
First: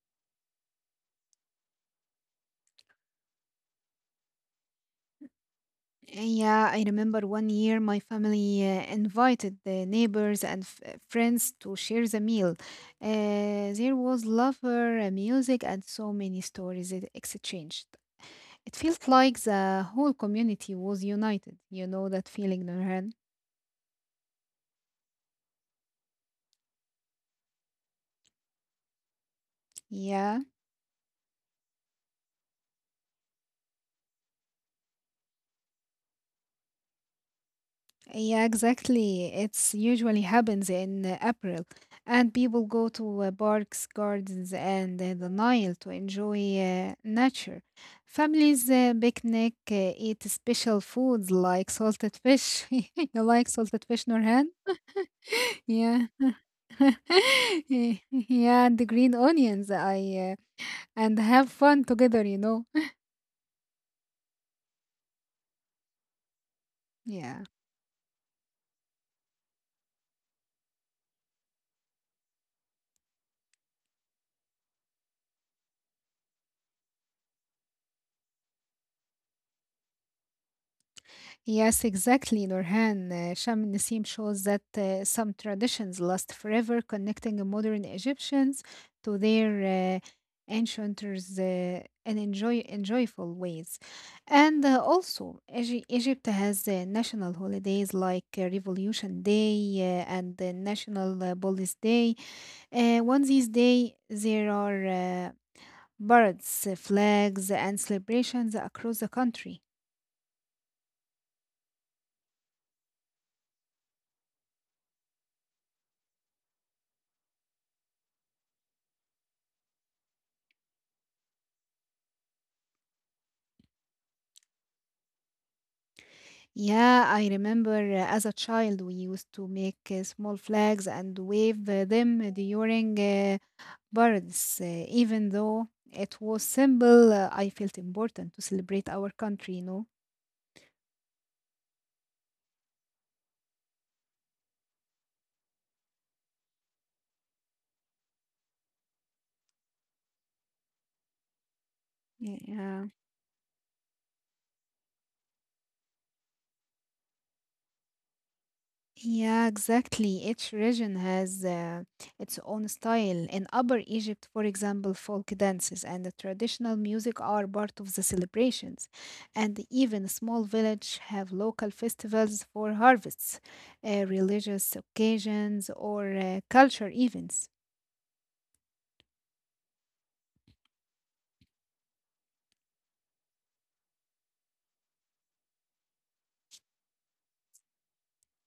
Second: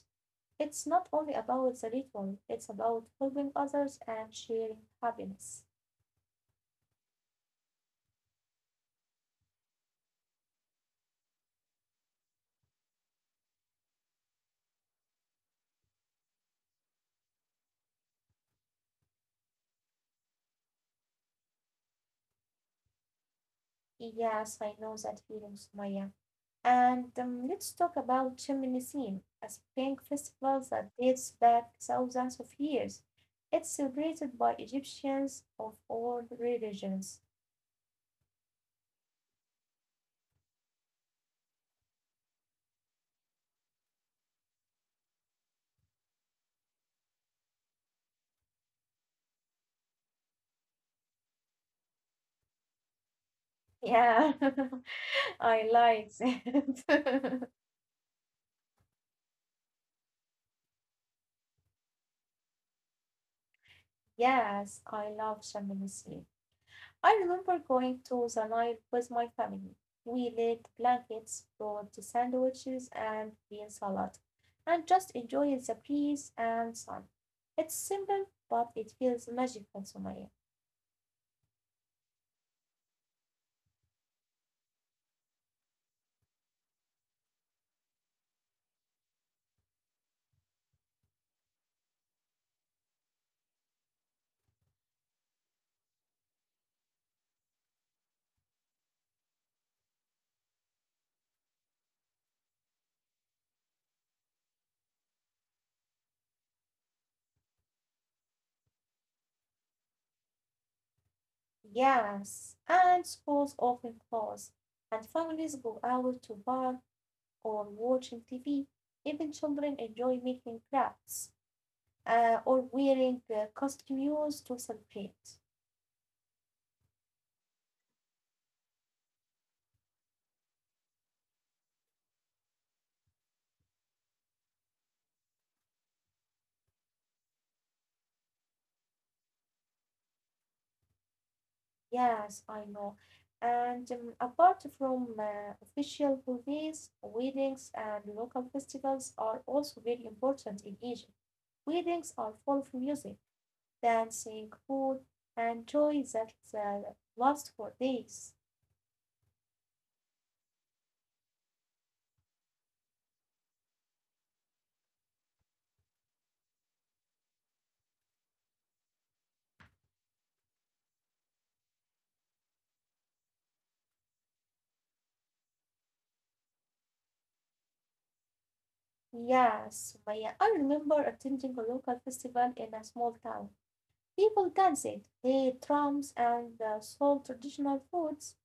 Speaker 2: It's not only about the ritual, it's about helping others and sharing happiness.
Speaker 1: Yeah, I remember one year my family invited the neighbors and friends to share the meal. There was laughter, music, and so many stories it exchanged. It felt like the whole community was united. You know that feeling, Nurhan?
Speaker 2: Yes, I know that feeling, Sumaya. And let's talk about Cheminism, a spring
Speaker 1: Yeah.
Speaker 2: festival that dates back thousands of years. It's celebrated by Egyptians of all religions.
Speaker 1: Yeah, exactly. It's usually happens in April, and people go to parks, gardens, and the Nile to enjoy nature. Families picnic, eat special foods like salted fish. You like salted fish,
Speaker 2: Yeah,
Speaker 1: Nurhan?
Speaker 2: I
Speaker 1: Yeah.
Speaker 2: like that.
Speaker 1: Yeah, and the green onions. I and have fun together, you know.
Speaker 2: Yes, I love Champs-Élysées. I
Speaker 1: Yeah.
Speaker 2: remember going to the Nile with my family. We laid blankets, brought sandwiches and green salad, and just enjoyed the breeze and sun. It's simple, but it feels magical to me.
Speaker 1: Yes, exactly, Nurhan. Sham Nasim shows that some traditions last forever, connecting modern Egyptians to their ancientors in enjoyable ways. And also, Egypt has national holidays like Revolution Day and the National Police Day. On these days, there are parades, flags, and celebrations across the country.
Speaker 2: Yes, and schools often close, and families go out to bar or watching TV. Even children enjoy making crafts, or wearing costumes to celebrate.
Speaker 1: Yeah, I remember as a child we used to make small flags and wave them during parades. Even though it was simple, I felt important to celebrate our country, you know.
Speaker 2: Yes, I know. And apart from official holidays, weddings and local festivals are also very important in Egypt. Weddings are
Speaker 1: Yeah.
Speaker 2: full of
Speaker 1: Yeah.
Speaker 2: music, dancing, food, and joy that lasts for days.
Speaker 1: Yeah, exactly. Each region has its own style. In Upper Egypt, for example, folk dances and the traditional music are part of the celebrations, and even small villages have local festivals for harvests, religious occasions, or culture events.
Speaker 2: Yes, Maya, I remember attending a local festival in a small town. People danced, played drums, and sold traditional foods.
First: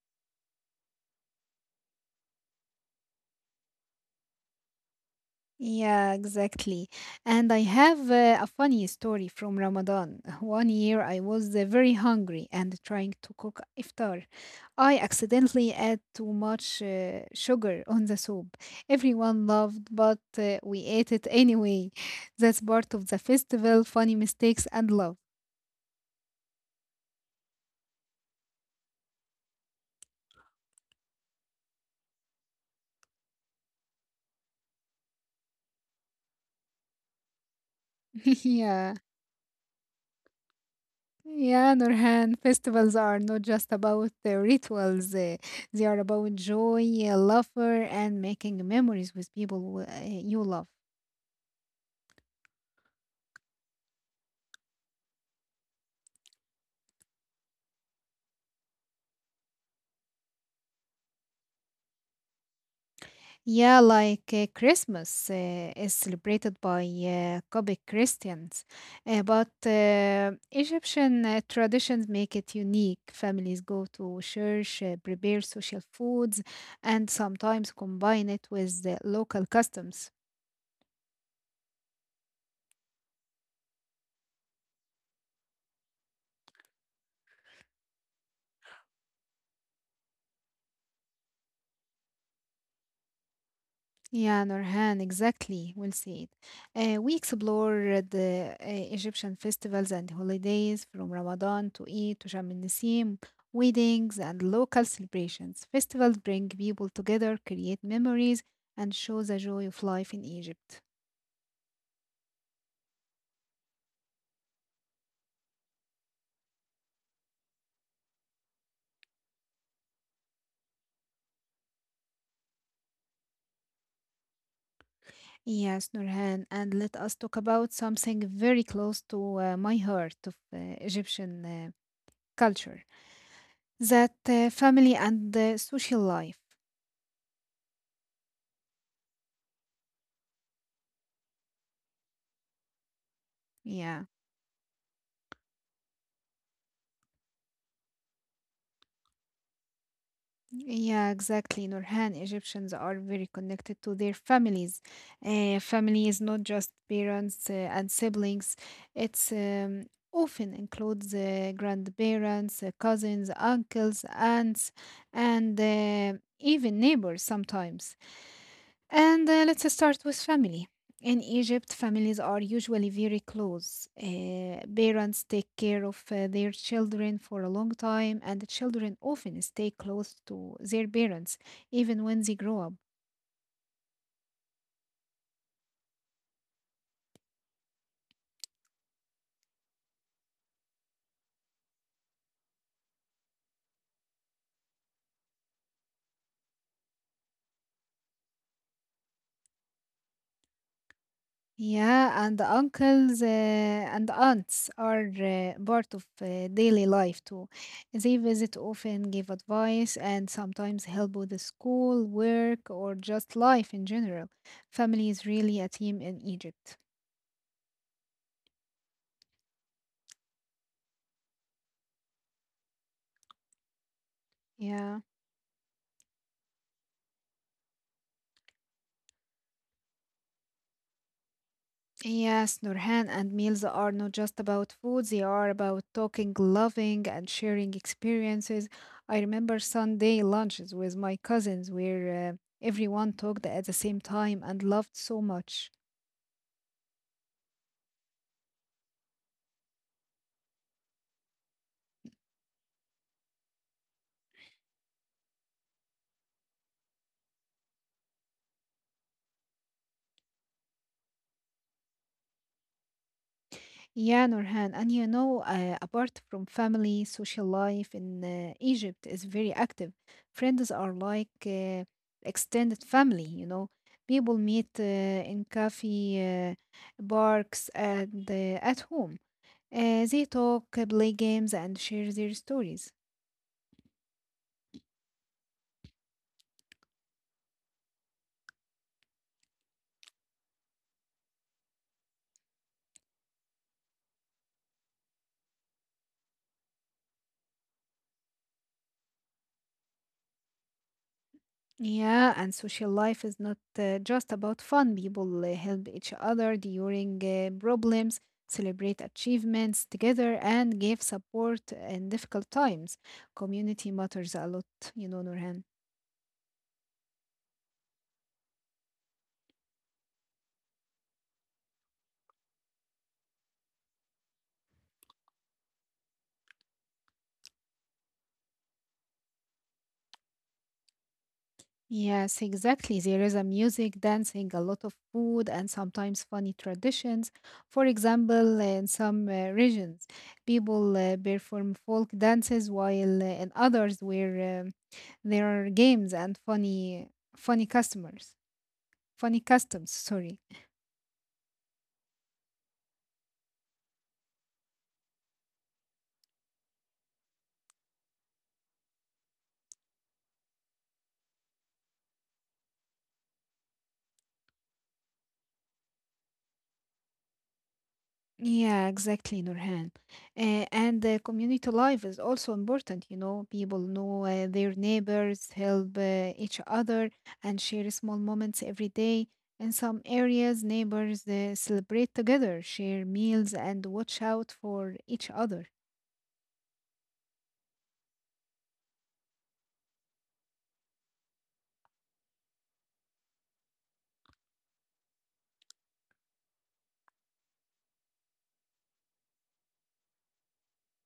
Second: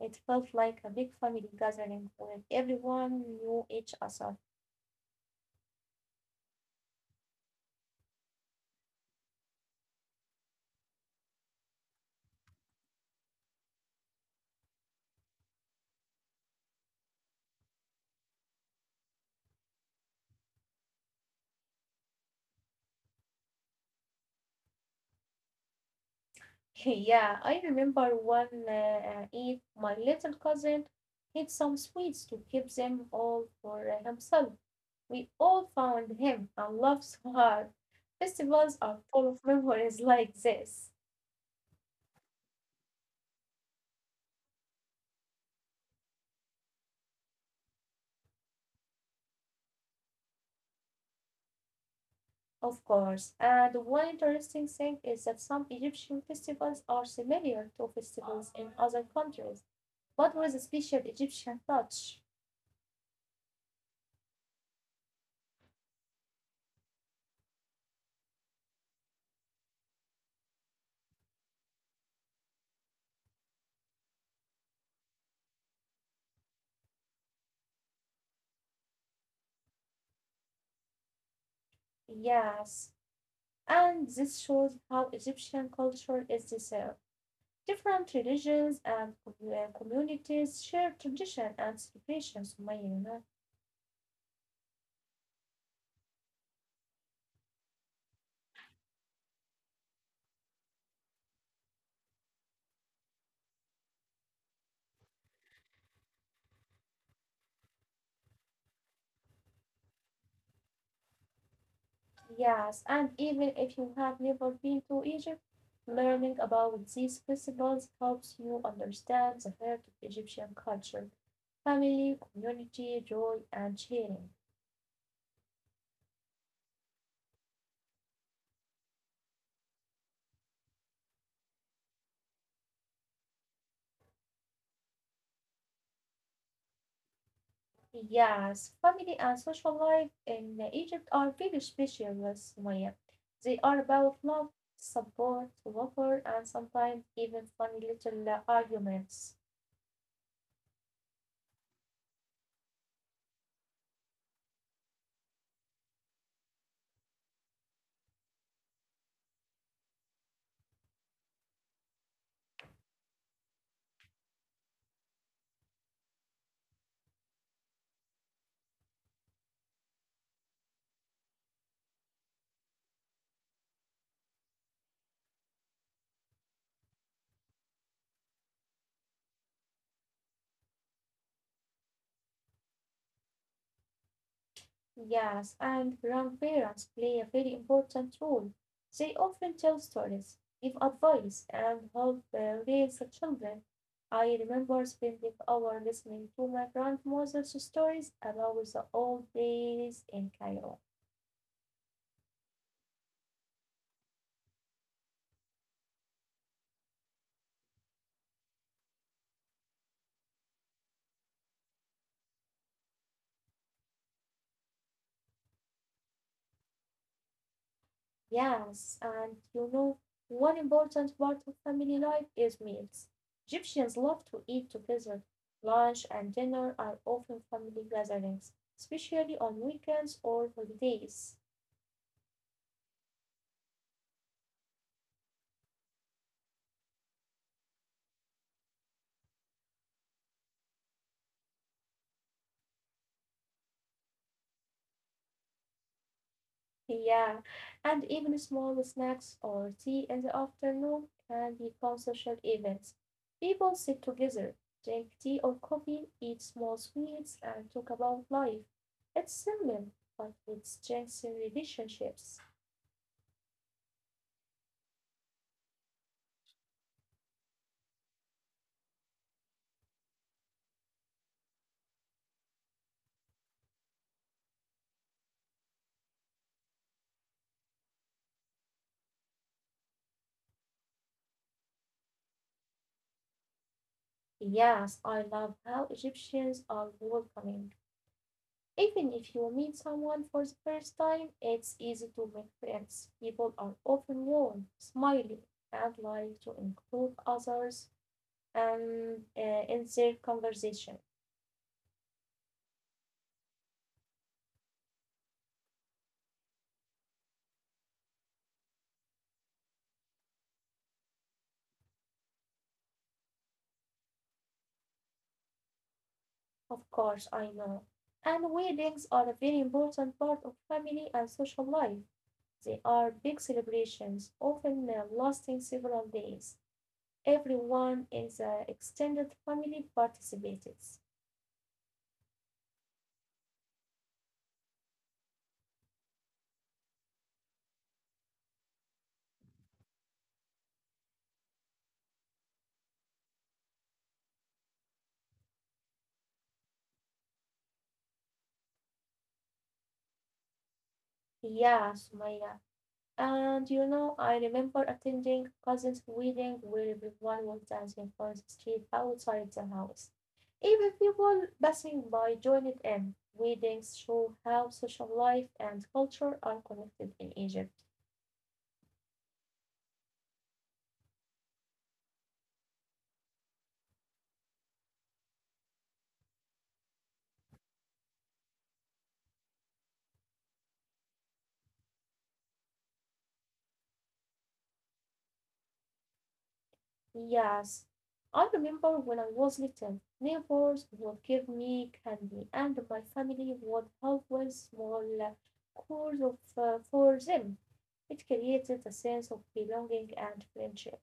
Speaker 2: It felt like a big family gathering where everyone knew each other.
Speaker 1: Yeah, exactly. And I have a funny story from Ramadan. One year I was very hungry and trying to cook iftar. I accidentally add too much sugar on the soup. Everyone laughed, but we ate it anyway. That's part of the festival, funny mistakes and love.
Speaker 2: Yeah, I remember one Eve, my little cousin hid some sweets to keep them all for himself. We all found him and laughed so hard. Festivals
Speaker 1: yeah.
Speaker 2: are full of memories like this.
Speaker 1: Yeah, Nurhan, festivals are not just about the rituals. They are about joy, laughter, and making memories with people who, you love.
Speaker 2: Of course. And one interesting thing is that some Egyptian festivals are similar to festivals in other countries, but with a special Egyptian touch.
Speaker 1: Yeah, like Christmas is celebrated by Coptic Christians, but Egyptian traditions make it unique. Families go to church, prepare social foods, and sometimes combine it with the local customs.
Speaker 2: Yes. And this shows how Egyptian culture is deserved. Different religions and communities share tradition and celebrations, Sumaya, you know.
Speaker 1: Yeah, Nurhan, exactly. Well said. We explore the Egyptian festivals and holidays from Ramadan to Eid to Sham el Nasim, weddings and local celebrations. Festivals bring people together, create memories, and show the joy of life in Egypt.
Speaker 2: Yes, and even if you have never been to Egypt, learning about these festivals helps you understand the heart of Egyptian culture, family, community, joy, and sharing.
Speaker 1: Yes, Nurhan, and let us talk about something very close to my heart of Egyptian culture, that family and social life.
Speaker 2: Yes, family and social life in Egypt are very special, Sumaya. They are
Speaker 1: Yeah.
Speaker 2: about love, support, laughter, and sometimes even funny little arguments.
Speaker 1: Yeah, exactly, Nurhan. Egyptians are very connected to their families. Family is not just parents and siblings, it's often includes grandparents, cousins, uncles, aunts, and even neighbors sometimes. And let's start with family. In Egypt, families are usually very close. Parents take care of their children for a long time, and the children often stay close to their parents even when they grow up.
Speaker 2: Yes, and grandparents play a very important role. They often tell stories, give advice, and help raise the children. I remember spending hours listening to my grandmother's stories about the old days in Cairo.
Speaker 1: Yeah, and the uncles and aunts are part of daily life too. They visit often, give advice, and sometimes help with the school, work, or just life in general. Family is really a team in Egypt.
Speaker 2: Yes, and you know, one important part of family life is meals. Egyptians love to eat
Speaker 1: Yeah.
Speaker 2: together. Lunch and dinner are often family gatherings, especially on weekends or holidays.
Speaker 1: Yes, Nurhan, and meals are not just about food, they are about talking, loving, and sharing experiences. I remember Sunday lunches with my cousins where everyone talked at the same time and loved so much.
Speaker 2: Yeah, and even small snacks or tea in the afternoon can become social events. People sit together, drink tea or coffee, eat small sweets, and talk about life. It's simple, but it strengthens relationships.
Speaker 1: Yeah, Nurhan, and you know, apart from family, social life in Egypt is very active. Friends are like extended family, you know. People meet in cafe, parks, and at home. They talk, play games, and share their stories.
Speaker 2: Yes, I love how Egyptians are welcoming. Even if you meet someone for the first time, it's easy to make friends. People are often warm, smiling, and like to include others, um, uh, in their conversation.
Speaker 1: Yeah, and social life is not just about fun. People help each other during problems, celebrate achievements together, and give support in difficult times. Community matters a lot, you know, Nurhan.
Speaker 2: Of course, I know. And weddings are a very important part of family and social life. They are big celebrations, often lasting several days. Everyone in the extended family participates.
Speaker 1: Yes, exactly. There is a music, dancing, a lot of food, and sometimes funny traditions. For example, in some regions, people perform folk dances, while in others, where there are games and funny customers, funny customs. Sorry.
Speaker 2: Yeah, Sumaya. And you know, I remember attending cousin's wedding where everyone was dancing on the street outside the house. Even people passing by joined in. Weddings show how social life and culture are connected in Egypt.
Speaker 1: Yeah, exactly, Nurhan. And the community life is also important. You know, people know their neighbors, help each other, and share small moments every day. In some areas, neighbors celebrate together, share meals, and watch out for each other.
Speaker 2: Yes, I remember when I was little, neighbors would give me candy, and my family would help with small chores of, for them. It created a sense of belonging and friendship.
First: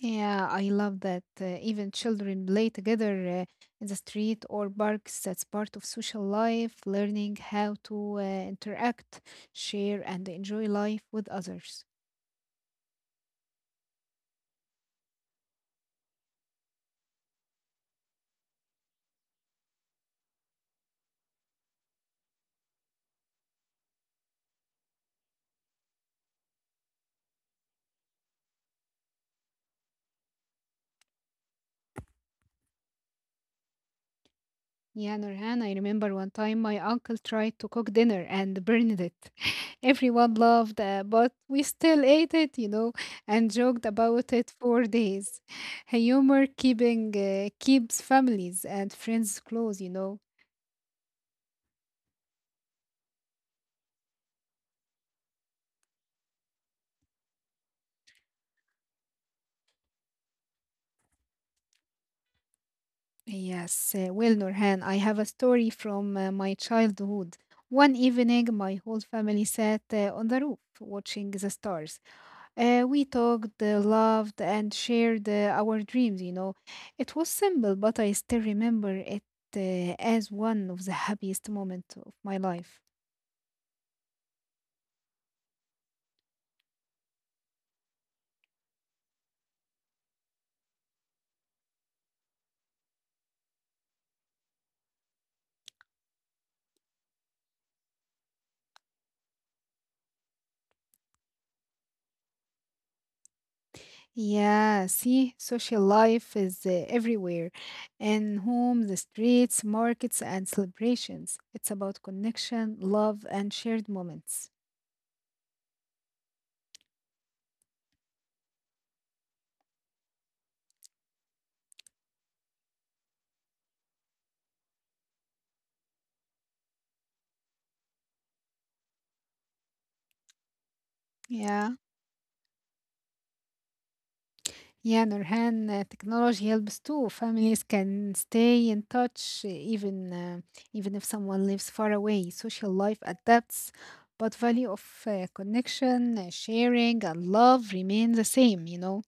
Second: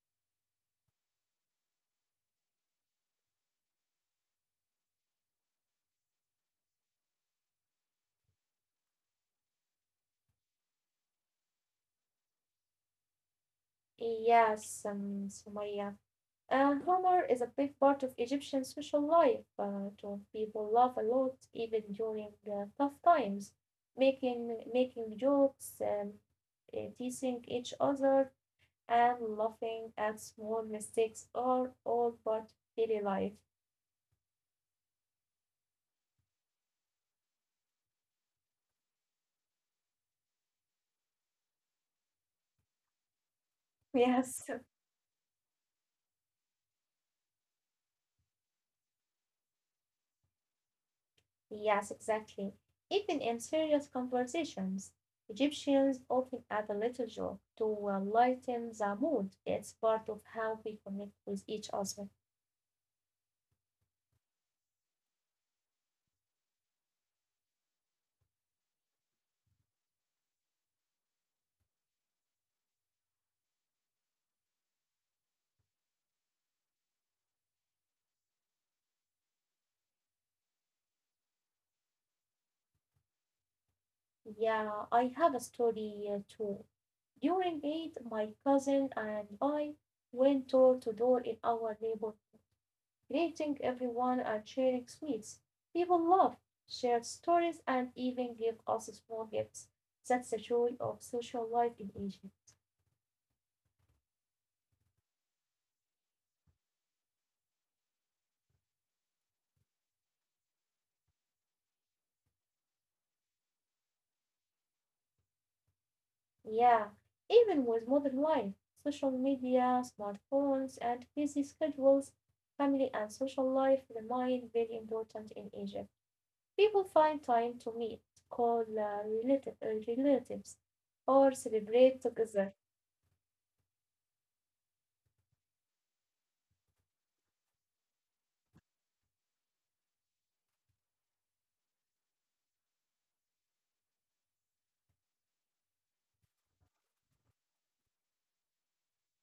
Speaker 1: Yeah, I love that. Even children play together in the street or parks. That's part of social life, learning how to interact, share, and enjoy life with others.
Speaker 2: Yes, Sumaya. Humor is a big part of Egyptian social life. To people laugh a lot even during tough times, making jokes, teasing each other, and laughing at small mistakes are all part of daily life.
Speaker 1: Yeah, Nurhan, I remember one time my uncle tried to cook dinner and burned it. Everyone laughed, but we still ate it and joked about
Speaker 2: Yes.
Speaker 1: it for days. Humor keeping keeps families and friends close.
Speaker 2: Yes, exactly. Even in serious conversations, Egyptians often add a little joke to lighten the mood. It's part of how we connect with each other.
Speaker 1: Yes, well, Nurhan, I have a story from my childhood. One evening, my whole family sat on the roof watching the stars. We talked, loved, and shared our dreams. It was simple, but I still remember it as one of the happiest moments of my life.
Speaker 2: Yeah, I have a story too. During Eid, my cousin and I went door to door in our neighborhood, greeting everyone and sharing sweets. People laughed, shared stories, and even gave us small gifts. That's the joy of social life in Egypt.
Speaker 1: Yeah, see, social life is everywhere in homes, the streets, markets, and celebrations. It's about connection, love, and shared moments.
Speaker 2: Yeah, even with modern life, social media, smartphones, and busy schedules, family and social life remain very important in Egypt. People find time to meet, call relatives, or
Speaker 1: Yeah.
Speaker 2: celebrate together.
Speaker 1: Yeah, Nurhan, technology helps too. Families can stay in touch even if someone lives far away. Social life adapts, but value of connection, sharing, and love remain the same.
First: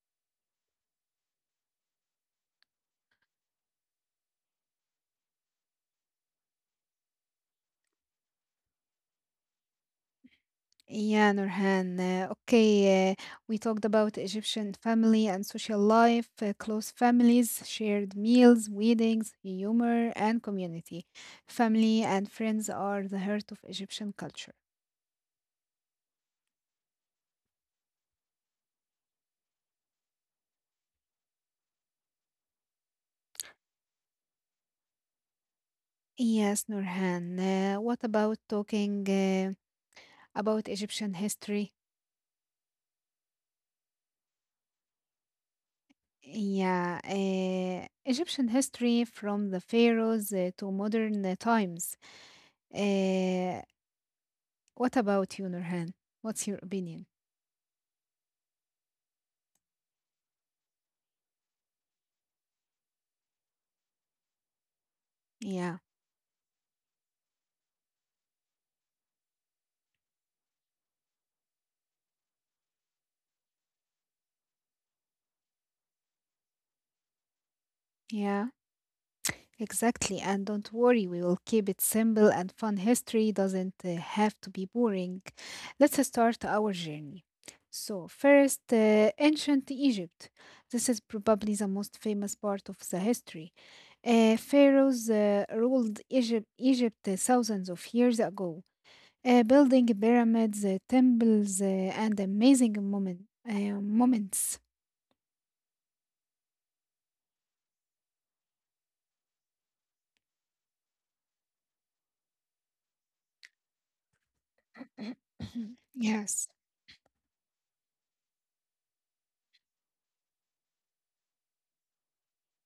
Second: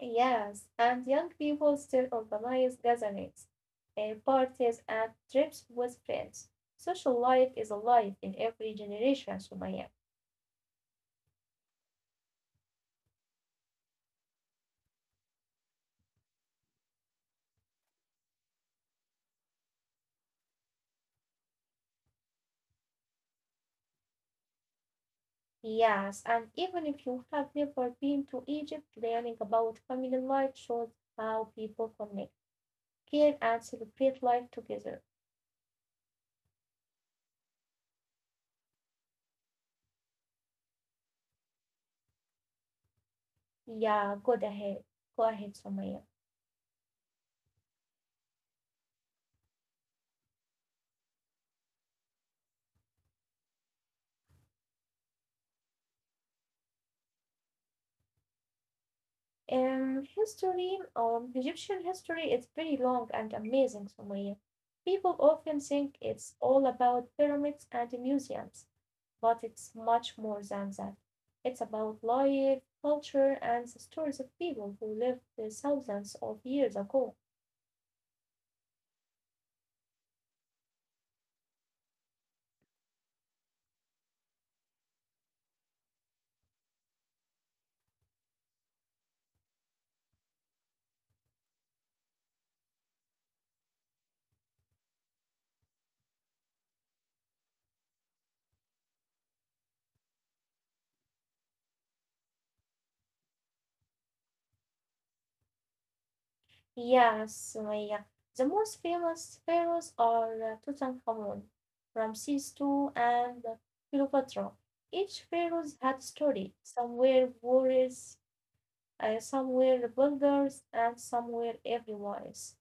Speaker 2: Yes, and young people still organize gatherings, parties, and trips with friends. Social life is alive in every generation, Sumaya.
Speaker 1: Yeah, Nurhan. Okay, we talked about Egyptian family and social life, close families, shared meals, weddings, humor, and community. Family and friends are the heart of Egyptian culture.
Speaker 2: Yes, and even if you have never been to Egypt, learning about family life shows how people connect, care, and celebrate life together.
Speaker 1: Yes, Nurhan. What about talking about Egyptian history?
Speaker 2: Yeah, go ahead. Go ahead, Sumaya.
Speaker 1: Yeah, Egyptian history from the pharaohs to modern times. Uh, what about you, Nurhan? What's your opinion?
Speaker 2: History, Egyptian history is very long and amazing, Sumaya. People often
Speaker 1: Yeah,
Speaker 2: think it's all about pyramids and museums, but it's much more than that. It's about life, culture, and the stories of people who lived thousands of years ago.
Speaker 1: yeah. Exactly, and don't worry, we will keep it simple and fun. History doesn't have to be boring. Let's start our journey. So, first, ancient Egypt. This is probably the most famous part of the history. Pharaohs ruled Egypt thousands of years ago, building pyramids, temples, and amazing moments.
Speaker 2: Yes, Sumaya. The most famous pharaohs are Tutankhamun, Ramses II, and Cleopatra. Each pharaoh had a
Speaker 1: Yes.
Speaker 2: story. Some were warriors, some were builders, and some were everywise.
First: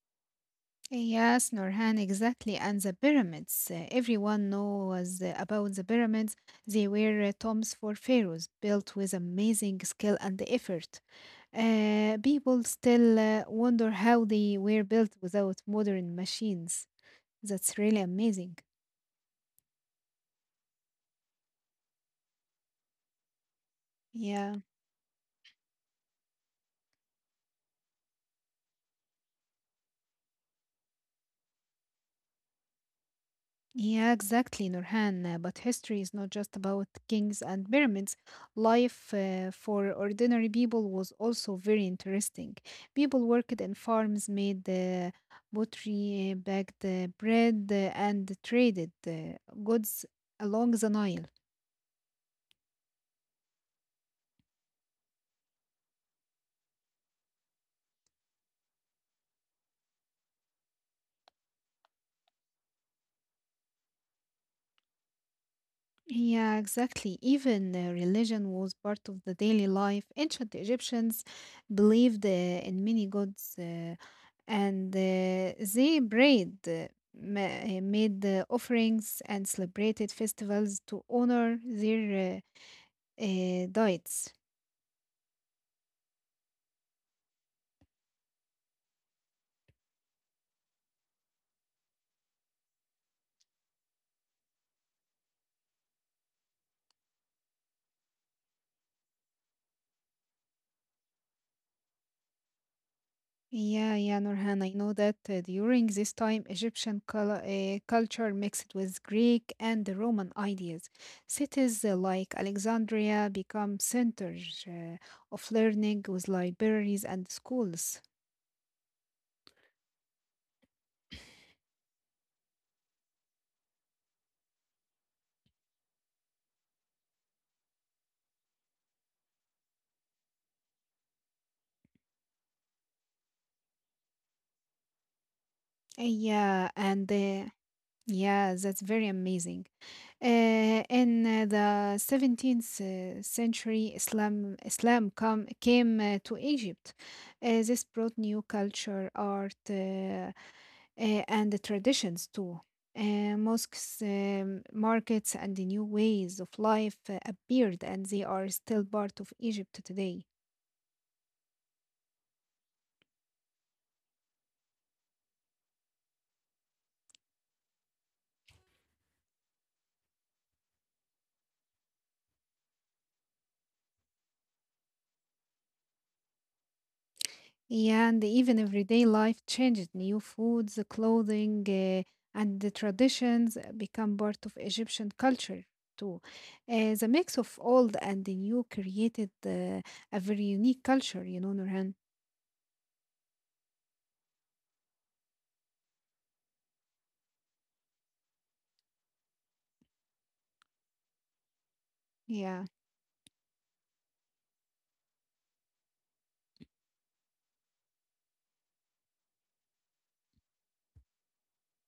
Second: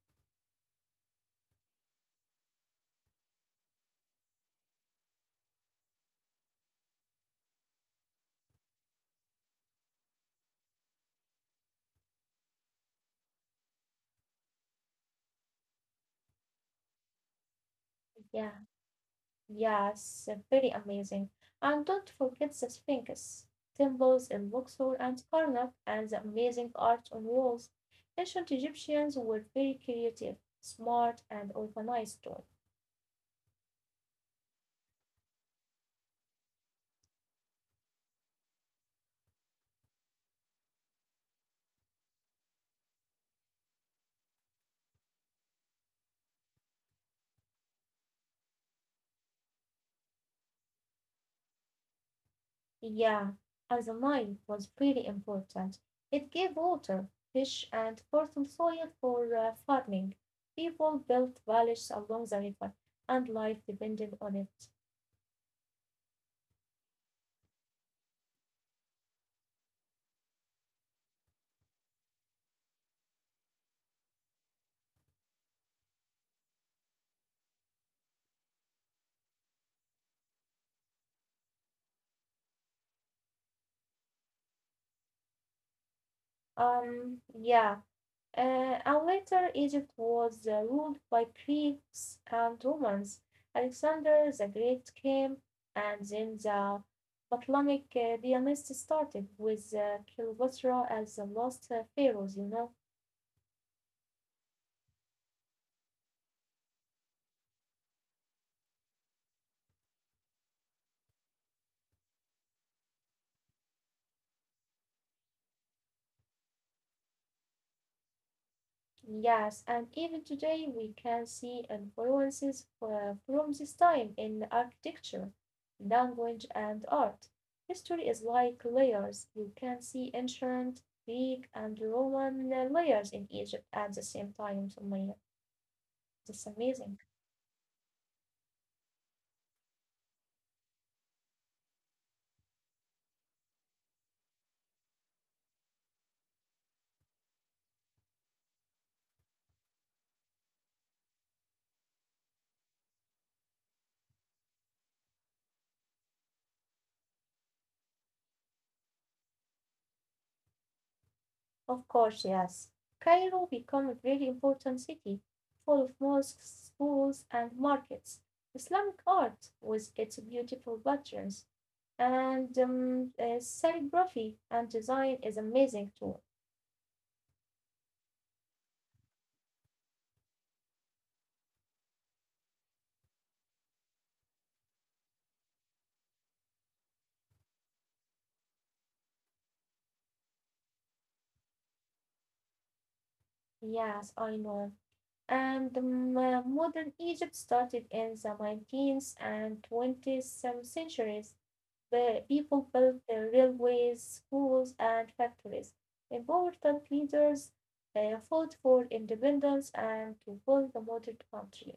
Speaker 1: Yes, Norhan, exactly. And the pyramids. Everyone knows about the pyramids. They were tombs for pharaohs built with amazing skill and effort. People still wonder how they were built without modern machines. That's really amazing.
Speaker 2: Yeah, yes, very amazing. And don't forget the Sphinx, temples
Speaker 1: Yeah.
Speaker 2: in Luxor and Karnak, and the amazing art on walls. Ancient Egyptians were very creative, smart, and organized too.
Speaker 1: Yeah, exactly, Nurhan. But history is not just about kings and pyramids. Life for ordinary people was also very interesting. People worked in farms, made pottery, baked bread, and traded goods along the Nile.
Speaker 2: Yeah, as a Nile was pretty important. It gave water, fish, and fertile soil for farming. People built villages along the river, and life depended on it.
Speaker 1: Yeah, exactly. Even religion was part of the daily life. Ancient Egyptians believed in many gods and they prayed, made the offerings, and celebrated festivals to honor their deities.
Speaker 2: Um, yeah, uh, and later Egypt was ruled by Greeks and Romans. Alexander the Great came, and then the Ptolemaic dynasty started with Cleopatra as the last pharaoh, you know.
Speaker 1: Yeah, yeah, Nurhan, I know that during this time, Egyptian culture mixed with Greek and the Roman ideas. Cities like Alexandria become centers of learning with libraries and schools.
Speaker 2: Yes, and even today we can see influences from this time in architecture, language, and art. History is like layers. You can see ancient Greek and Roman layers in Egypt at the same time. That's
Speaker 1: Yeah,
Speaker 2: amazing.
Speaker 1: and yeah, that's very amazing. In the 17th century, Islam come came to Egypt. This brought new culture, art. And the traditions too. Mosques, markets, and the new ways of life appeared, and they are still part of Egypt today.
Speaker 2: Of course, yes. Cairo became a very important city, full of mosques, schools, and markets. Islamic art, with its beautiful patterns, and calligraphy and design is amazing too.
Speaker 1: And even everyday life changed. New foods, the clothing, and the traditions become part of Egyptian culture too. The mix of old and the new created a very unique culture, Nurhan.
Speaker 2: Yes, I know. And modern Egypt started in the 19th and 20th centuries. The
Speaker 1: Yeah.
Speaker 2: people built the railways, schools, and factories. Important leaders fought for independence and to build the modern country.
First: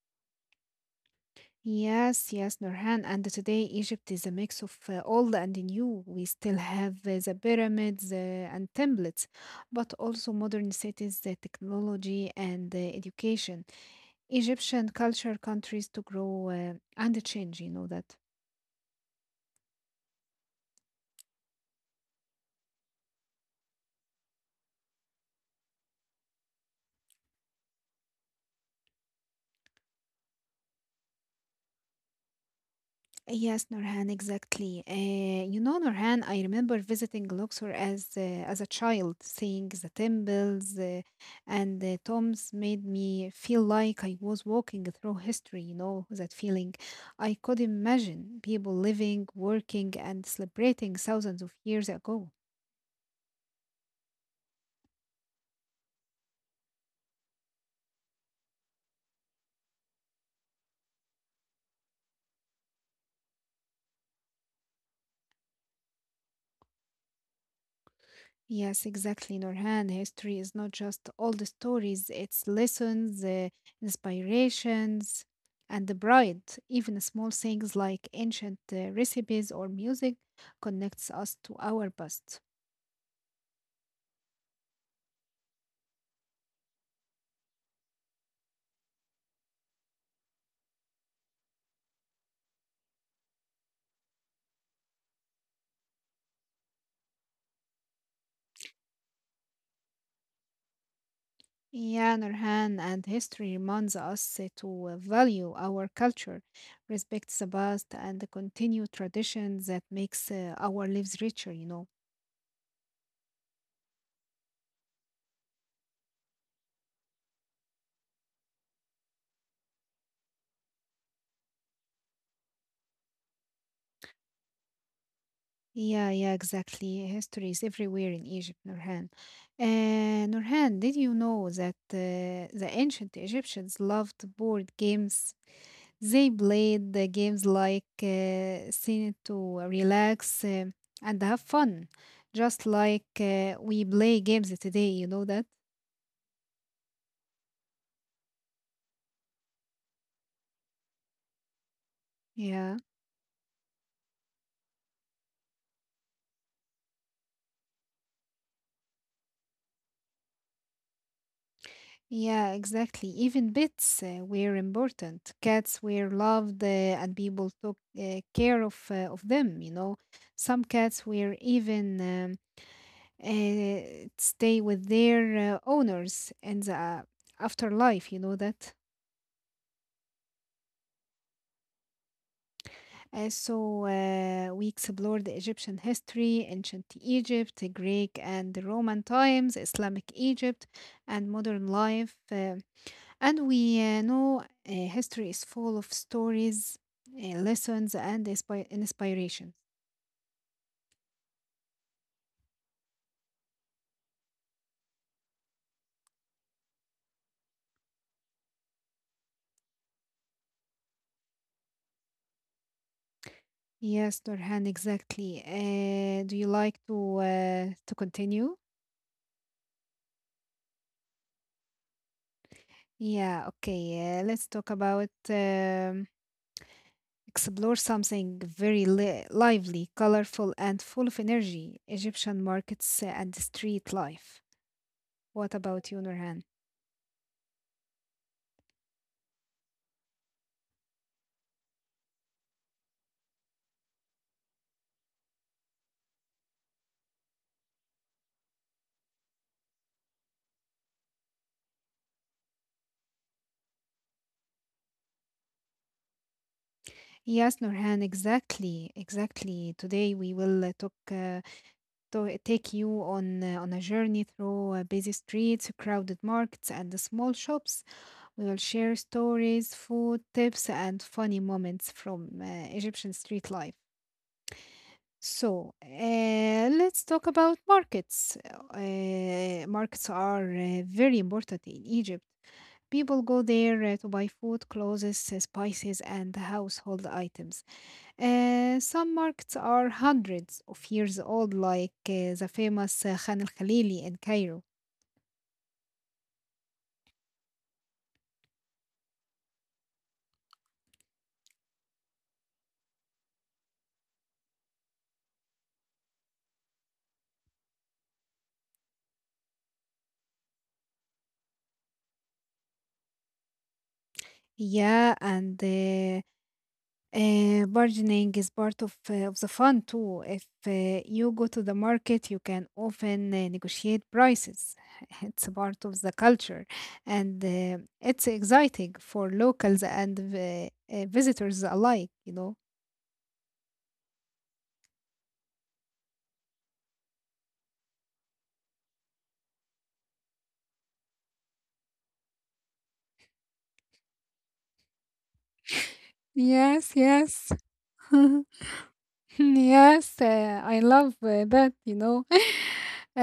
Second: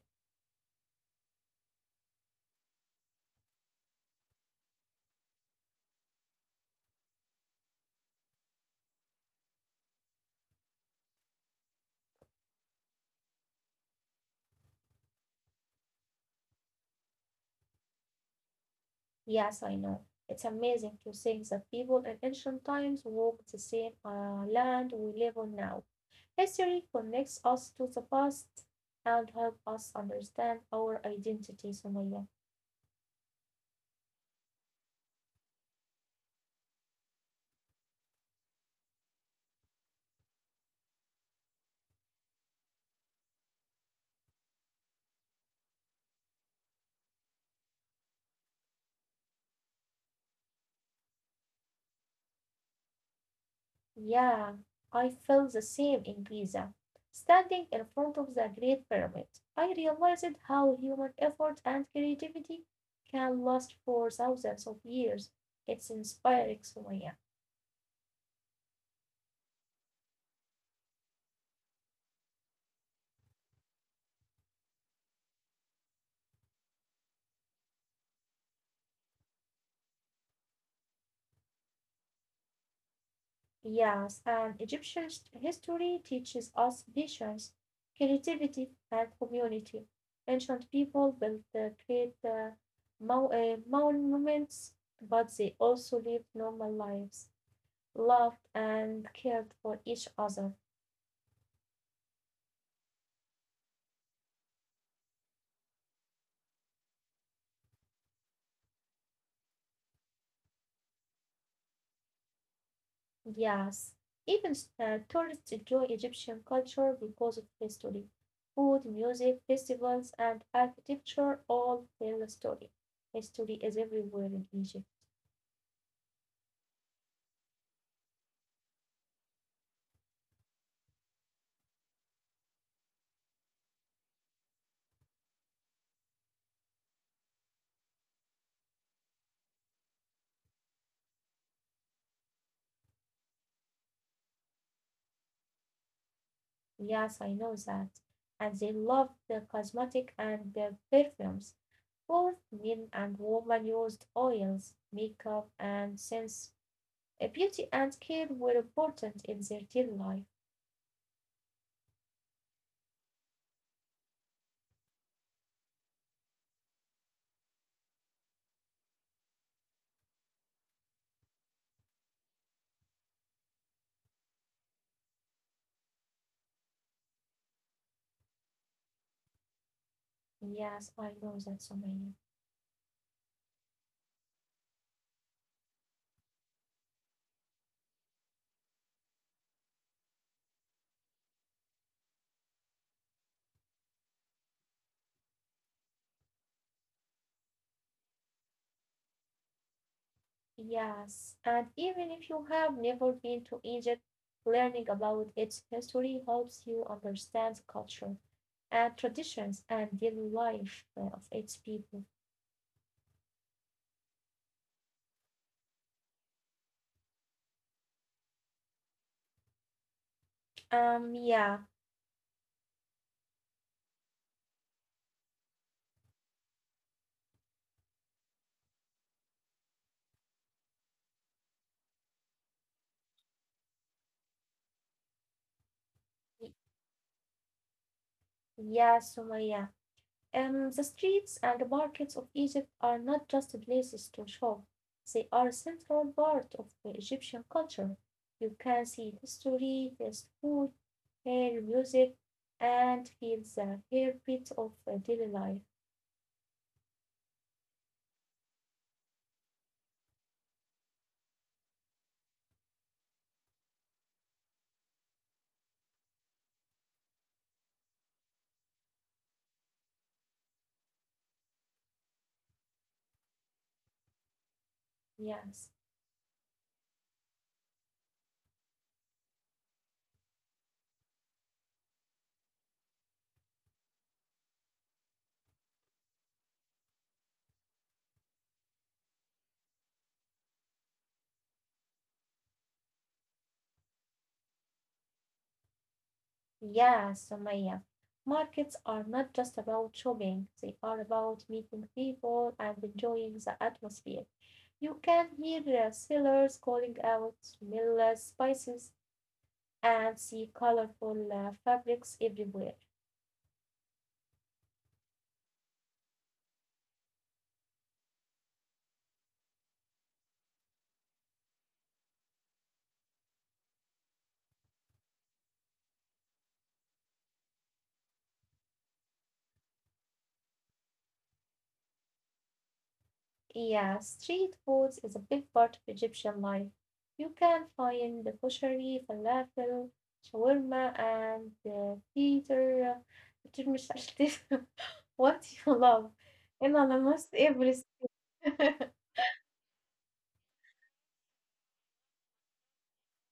Speaker 1: Yes, yes, Nurhan. And today, Egypt is a mix of old and new. We still have the pyramids and templates, but also modern cities, the technology, and education. Egyptian culture countries to grow and change, you know that.
Speaker 2: Yes, I know. It's amazing to think that people in ancient times walked the same land we live on now. History connects us to the past and helps us understand our identity, Sumaya.
Speaker 1: Yes, Nurhan, exactly. Nurhan, I remember visiting Luxor as a child, seeing the temples and the tombs made me feel like I was walking through history. You know that feeling. I could imagine people living, working, and celebrating thousands of years ago.
Speaker 2: Yeah, I felt the same in Giza. Standing in front of the Great Pyramid, I realized how human effort and creativity can last for thousands of years. It's inspiring, Sumaya.
Speaker 1: Yes, exactly, Norhan. History is not just old stories, it's lessons, inspirations, and the pride. Even small things like ancient recipes or music connects us to our past.
Speaker 2: Yes, and Egyptian s- history teaches us patience, creativity, and community. Ancient people built the great monuments, but they also lived normal lives, loved and cared for each other.
Speaker 1: Yeah, Norhan, and history reminds us to value our culture, respect the past, and continue traditions that makes our lives richer.
Speaker 2: Yes, even tourists enjoy Egyptian culture because of history. Food, music, festivals, and architecture all tell a story. History is everywhere in Egypt.
Speaker 1: Yeah, yeah, exactly. History is everywhere in Egypt, Nurhan. Nurhan, did you know that the ancient Egyptians loved board games? They played the games like seen to relax and have fun, just like we play games today. You know that?
Speaker 2: Yes, I know that. And they loved the cosmetic and the perfumes. Both
Speaker 1: Yeah.
Speaker 2: men and women used oils, makeup, and scents. Beauty and care were important in their daily life.
Speaker 1: Yeah, exactly. Even pets were important. Cats were loved, and people took care of them. Some cats were even stay with their owners in the afterlife. You know that.
Speaker 2: Yes, I know that, Sumaya.
Speaker 1: So we explored the Egyptian history, ancient Egypt, the Greek and the Roman times, Islamic Egypt, and modern life. And we know history is full of stories, lessons, and inspirations.
Speaker 2: Yes, and even if you have never been to Egypt, learning about its history helps you understand culture and traditions and daily life of its people.
Speaker 1: Yes, Nurhan, exactly. Do you like to continue?
Speaker 2: Um, yeah,
Speaker 1: Yeah, okay. Let's talk about explore something very lively, colorful, and full of energy: Egyptian markets and street life. What about you,
Speaker 2: Y-
Speaker 1: Nurhan?
Speaker 2: yeah, Sumaya. The streets and the markets of Egypt are not just places to shop, they are a central part of the Egyptian culture. You can see history, taste food, hear music, and feel the heartbeat of daily life.
Speaker 1: Yes, Nurhan, exactly, exactly. Today we will talk, take you on a journey through busy streets, crowded markets, and the small shops. We will share stories, food, tips, and funny moments from Egyptian street life.
Speaker 2: Yes,
Speaker 1: So, let's talk about markets. Markets are very important in Egypt. People go there to buy food, clothes, spices, and household items. Some markets are hundreds of years old, like the famous Khan al Khalili in Cairo.
Speaker 2: yes, Sumaya. Markets are not just about shopping, they are about meeting people and enjoying the atmosphere. You can hear the sellers calling out smells, spices, and see colorful fabrics everywhere.
Speaker 1: Yeah, and bargaining is part of, of the fun too. If you go to the market, you can often negotiate prices. It's a part of the culture, and it's exciting for locals and visitors alike.
Speaker 2: Yeah, street foods is a big part of Egyptian life. You can find the koshari, falafel, shawarma, and the theater, مش عارفة what you love in
Speaker 1: Yes,
Speaker 2: almost
Speaker 1: yes.
Speaker 2: every.
Speaker 1: Yes, I love that. Uh,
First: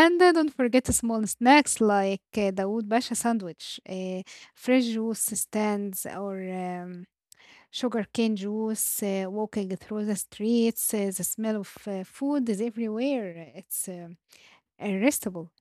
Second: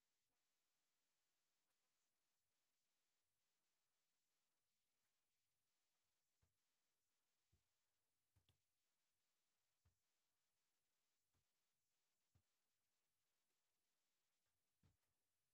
Speaker 1: and don't forget the small snacks like the Wood Basha sandwich, fresh juice stands, or sugarcane juice, walking through the streets, the smell of food is everywhere. It's irresistible.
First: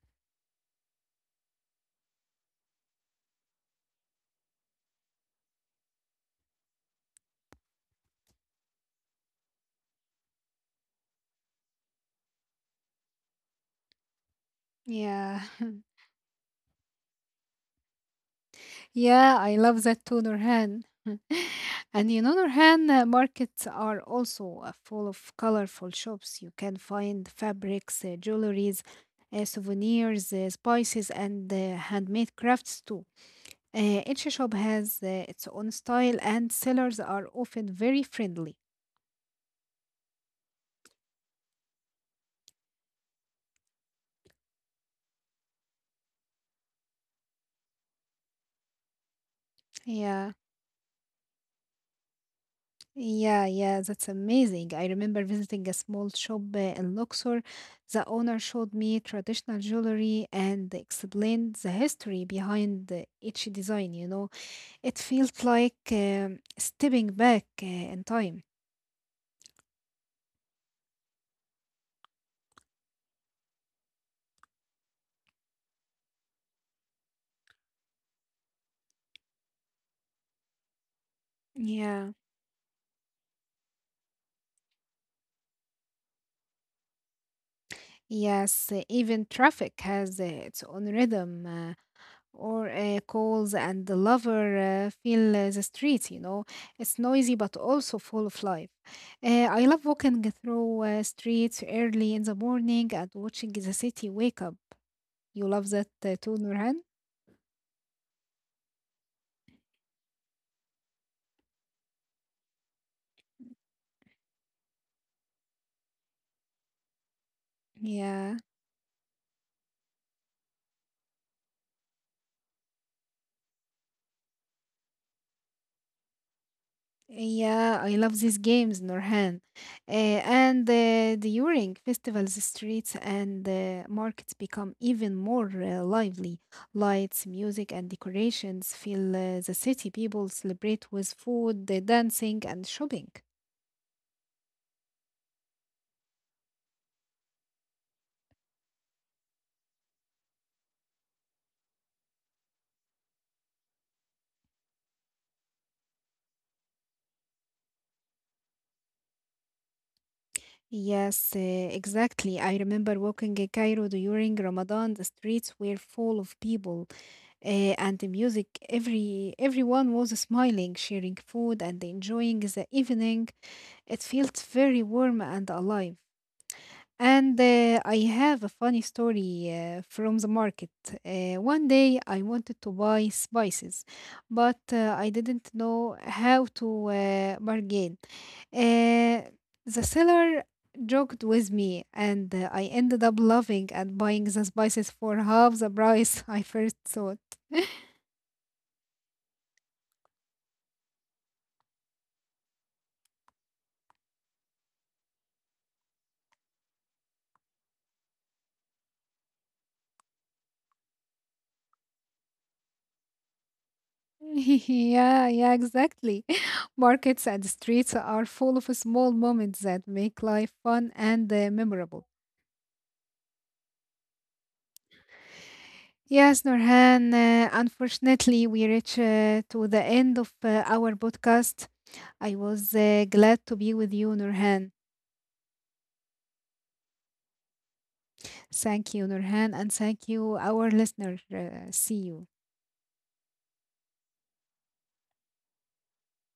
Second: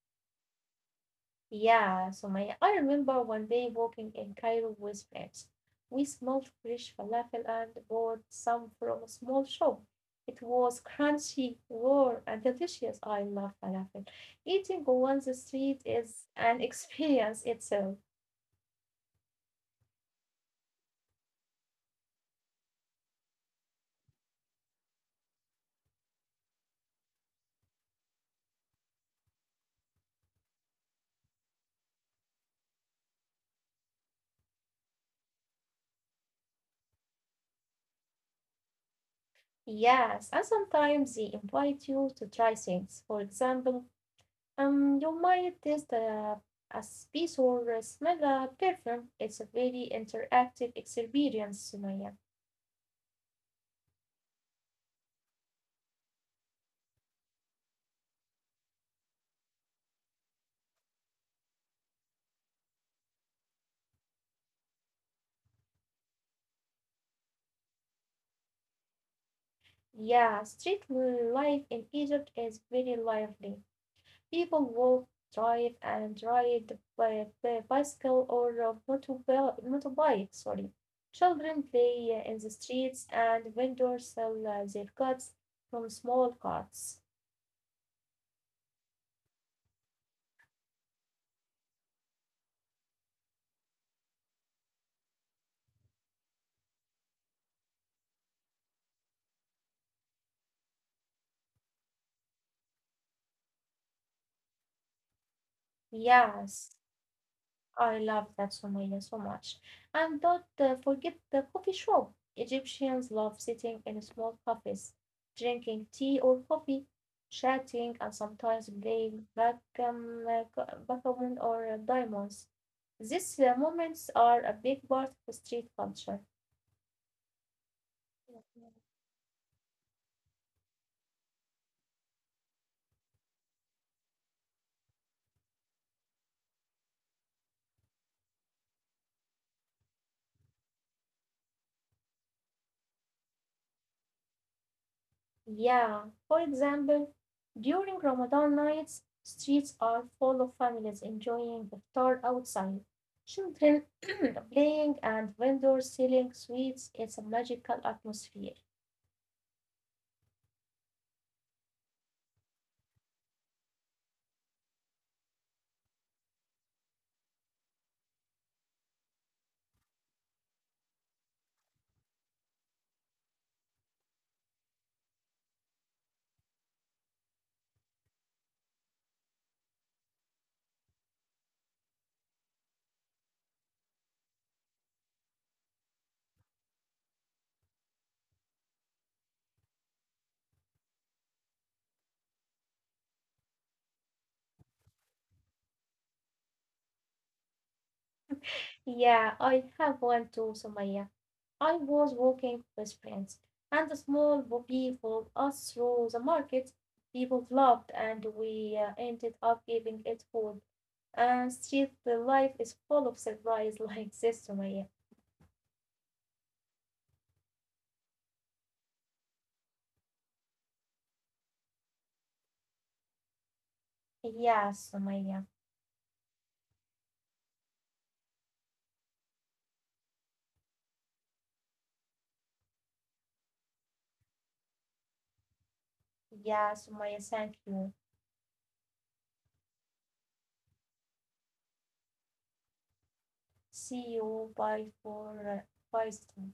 Speaker 2: Yeah, so my I remember one day walking in Cairo with friends. We smelled fresh falafel and bought some from a small shop. It was crunchy, warm, and delicious. I love falafel. Eating on the
Speaker 1: Yeah.
Speaker 2: street is an experience itself.
Speaker 1: Yeah, I love that too, Nurhan. And Nurhan, markets are also full of colorful shops. You can find fabrics, jewelries, souvenirs, spices, and handmade crafts too. Each shop has its own style, and sellers are often very friendly.
Speaker 2: Yes, and sometimes they invite you to try things. For example, you might taste a piece or smell a perfume. It's a very
Speaker 1: Yeah.
Speaker 2: interactive experience, Sumaya.
Speaker 1: Yeah, yeah, that's amazing. I remember visiting a small shop in Luxor. The owner showed me traditional jewelry and explained the history behind each design. It felt like stepping back in time.
Speaker 2: Yeah, street life in Egypt is very lively. People walk, drive, and ride by bicycle or motorbike. Sorry, children play
Speaker 1: Yeah.
Speaker 2: in the streets, and vendors sell their goods from small carts.
Speaker 1: Yes, even traffic has its own rhythm. Or calls and the lover feel the streets. It's noisy but also full of life. I love walking through streets early in the morning and watching the city wake up. You love that too,
Speaker 2: Yes.
Speaker 1: Nurhan?
Speaker 2: I love that Sumaya so much. And don't forget the coffee shop. Egyptians love sitting in small cafes, drinking tea or coffee, chatting, and
Speaker 1: Yeah.
Speaker 2: sometimes playing backgammon or diamonds. These moments are a big part of street culture.
Speaker 1: Yeah, I love these games, Norhan. And during festivals, the streets and markets become even more lively. Lights, music, and decorations fill the city. People celebrate with food, dancing, and shopping.
Speaker 2: Yeah, for example, during Ramadan nights, streets are full of families enjoying iftar outside, children playing, and vendors selling sweets. It's a magical atmosphere.
Speaker 1: Yes, exactly. I remember walking in Cairo during Ramadan. The streets were full of people, uh, and the music. Everyone was smiling, sharing food, and enjoying the evening. It feels very warm and alive. And I have a funny story from the market. One day I wanted to buy spices, but I didn't know how to bargain. Uh, the seller joked with me, and I ended up loving and buying the spices for half the price I first thought.
Speaker 2: Yeah, I have one too, Sumaya. I was walking with friends, and a small buggy followed us through the market. People laughed, and we ended up giving it food. And street life is full of surprise like this, Sumaya.
Speaker 1: Yeah, yeah, exactly. Markets and streets are full of small moments that make life fun and memorable.
Speaker 2: Yeah, Sumaya.
Speaker 1: Yes, Norhan, unfortunately, we reach to the end of our podcast. I was glad to be with you, Norhan.
Speaker 2: Yeah, Sumaya, thank you.
Speaker 1: Thank you, Norhan, and thank you, our listener. See you.
Speaker 2: See you. Bye for bye. Steve.